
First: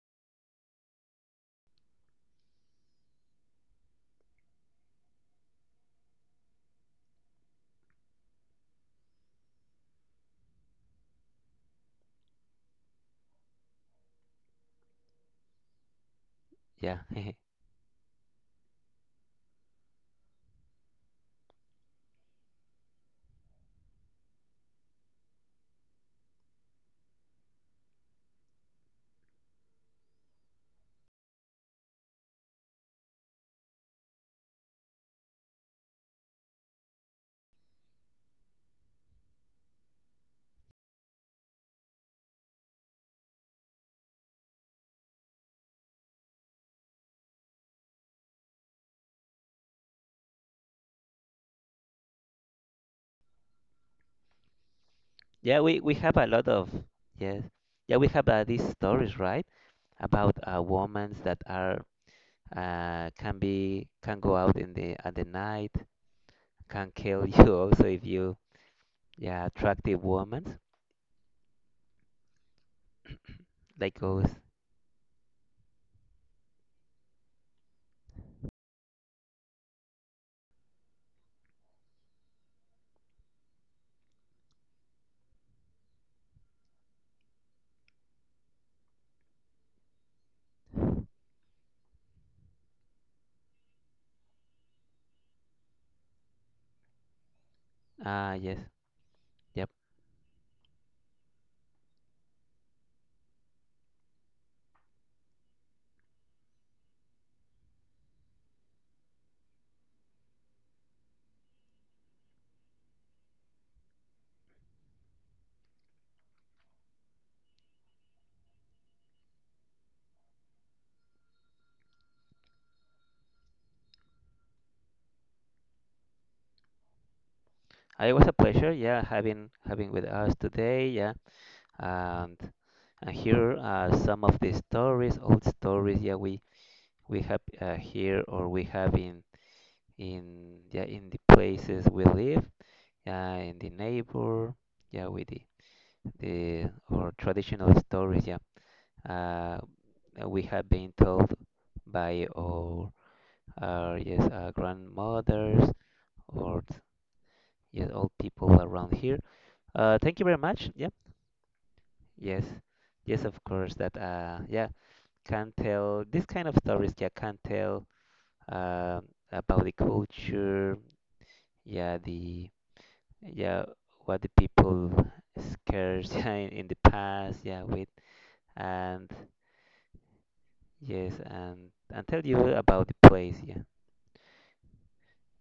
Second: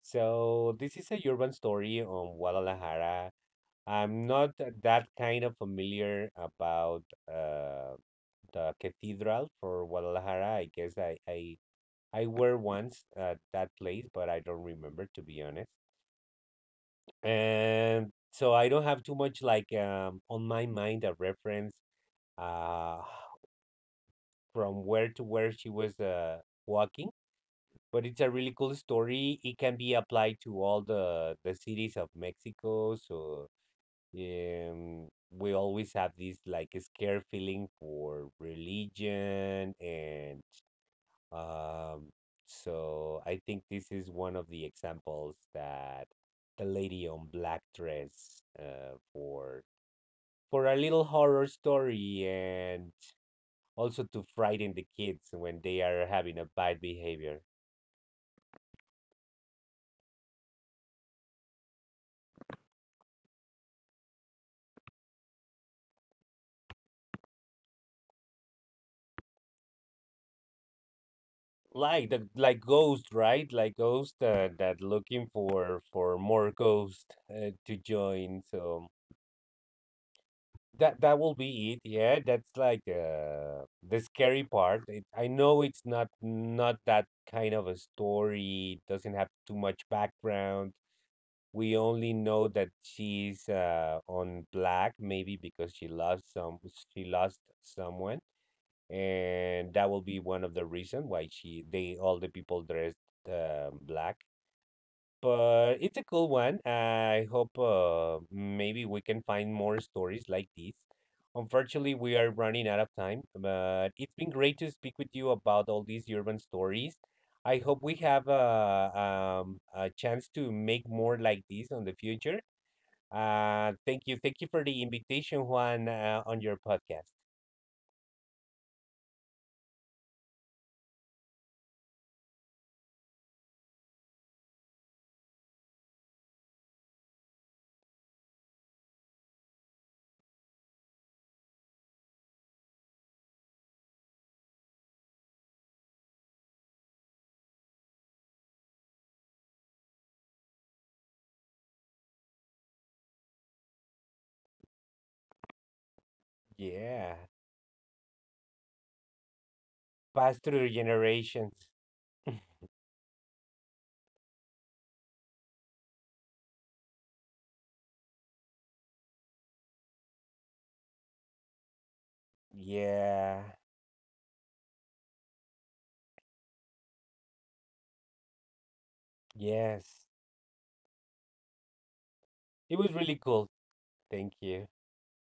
So this is a urban story on Guadalajara. I'm not that kind of familiar about. Uh, the cathedral for Guadalajara. I guess I were once at that place, but I don't remember, to be honest.
Yeah.
And so I don't have too much like on my mind a reference uh from where to where she was walking. But it's a really cool story. It can be applied to all the cities of Mexico. So we always have this like scare feeling for religion and um, so I think this is one of the examples that the lady on black dress for a little horror story and also to frighten the kids when
Yeah,
they
we we
are
have a
having a
lot of
bad behavior.
yes. Yeah, we have these stories, right? About women that are can be can go out in the at the night, can kill you also if you yeah, attractive women
Like the like ghost, right? Like
like
ghost
goes.
that looking for more ghost to join. So that that will be it. Yeah, that's like the scary part. It, I know it's not not that kind of a story. It doesn't have too much background. We only know that she's on black, maybe because she lost some she lost someone,
Ah, yes. Yep.
and that will be one of the reason why she they all the people dressed black. But it's a cool one. I hope maybe we can find more stories like this. Unfortunately, we are running out of time, but it's been great to speak with you about all these urban stories. I hope we have a chance to make more like this on the future. Thank you. Thank you for the invitation, Juan, on your podcast.
It was a pleasure, yeah, having with us today, yeah. Um, And here are some of the stories, old stories. Yeah, we have here or we have in the places we live. Yeah, in the neighbor. Yeah, with the or traditional stories. Yeah, uh, we have been told by our grandmothers or
Yeah.
yes old people around here. Thank you very
Pass
much.
through
Yeah,
generations.
yes, yes, of course that can tell this kind of stories. Yeah, can tell um, about the culture, yeah, the
Yeah.
yeah what the people scares yeah, in the past, yeah, with and
Yes.
yes, and tell you
It
about
was
the
really
place,
cool.
yeah,
Thank you.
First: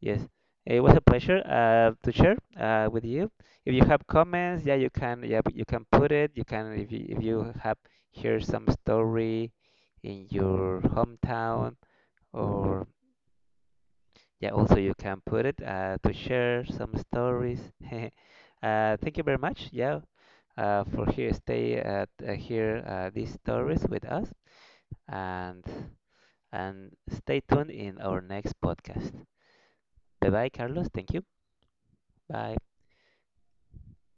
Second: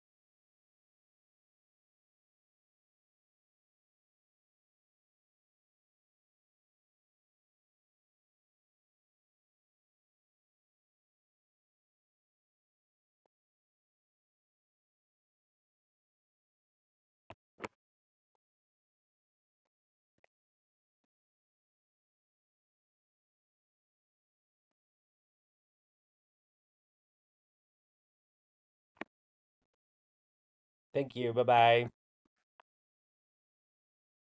yes. It was a pleasure to share with you. If you have comments, yeah, you can put it. You can if you have hear some story in your hometown, or yeah, also you can put it to share some stories. uh, Thank you very much, yeah, for here stay at here these stories with us, and stay tuned in our next podcast. Bye bye, Carlos. Thank
Thank
you.
you. Bye bye.
Bye.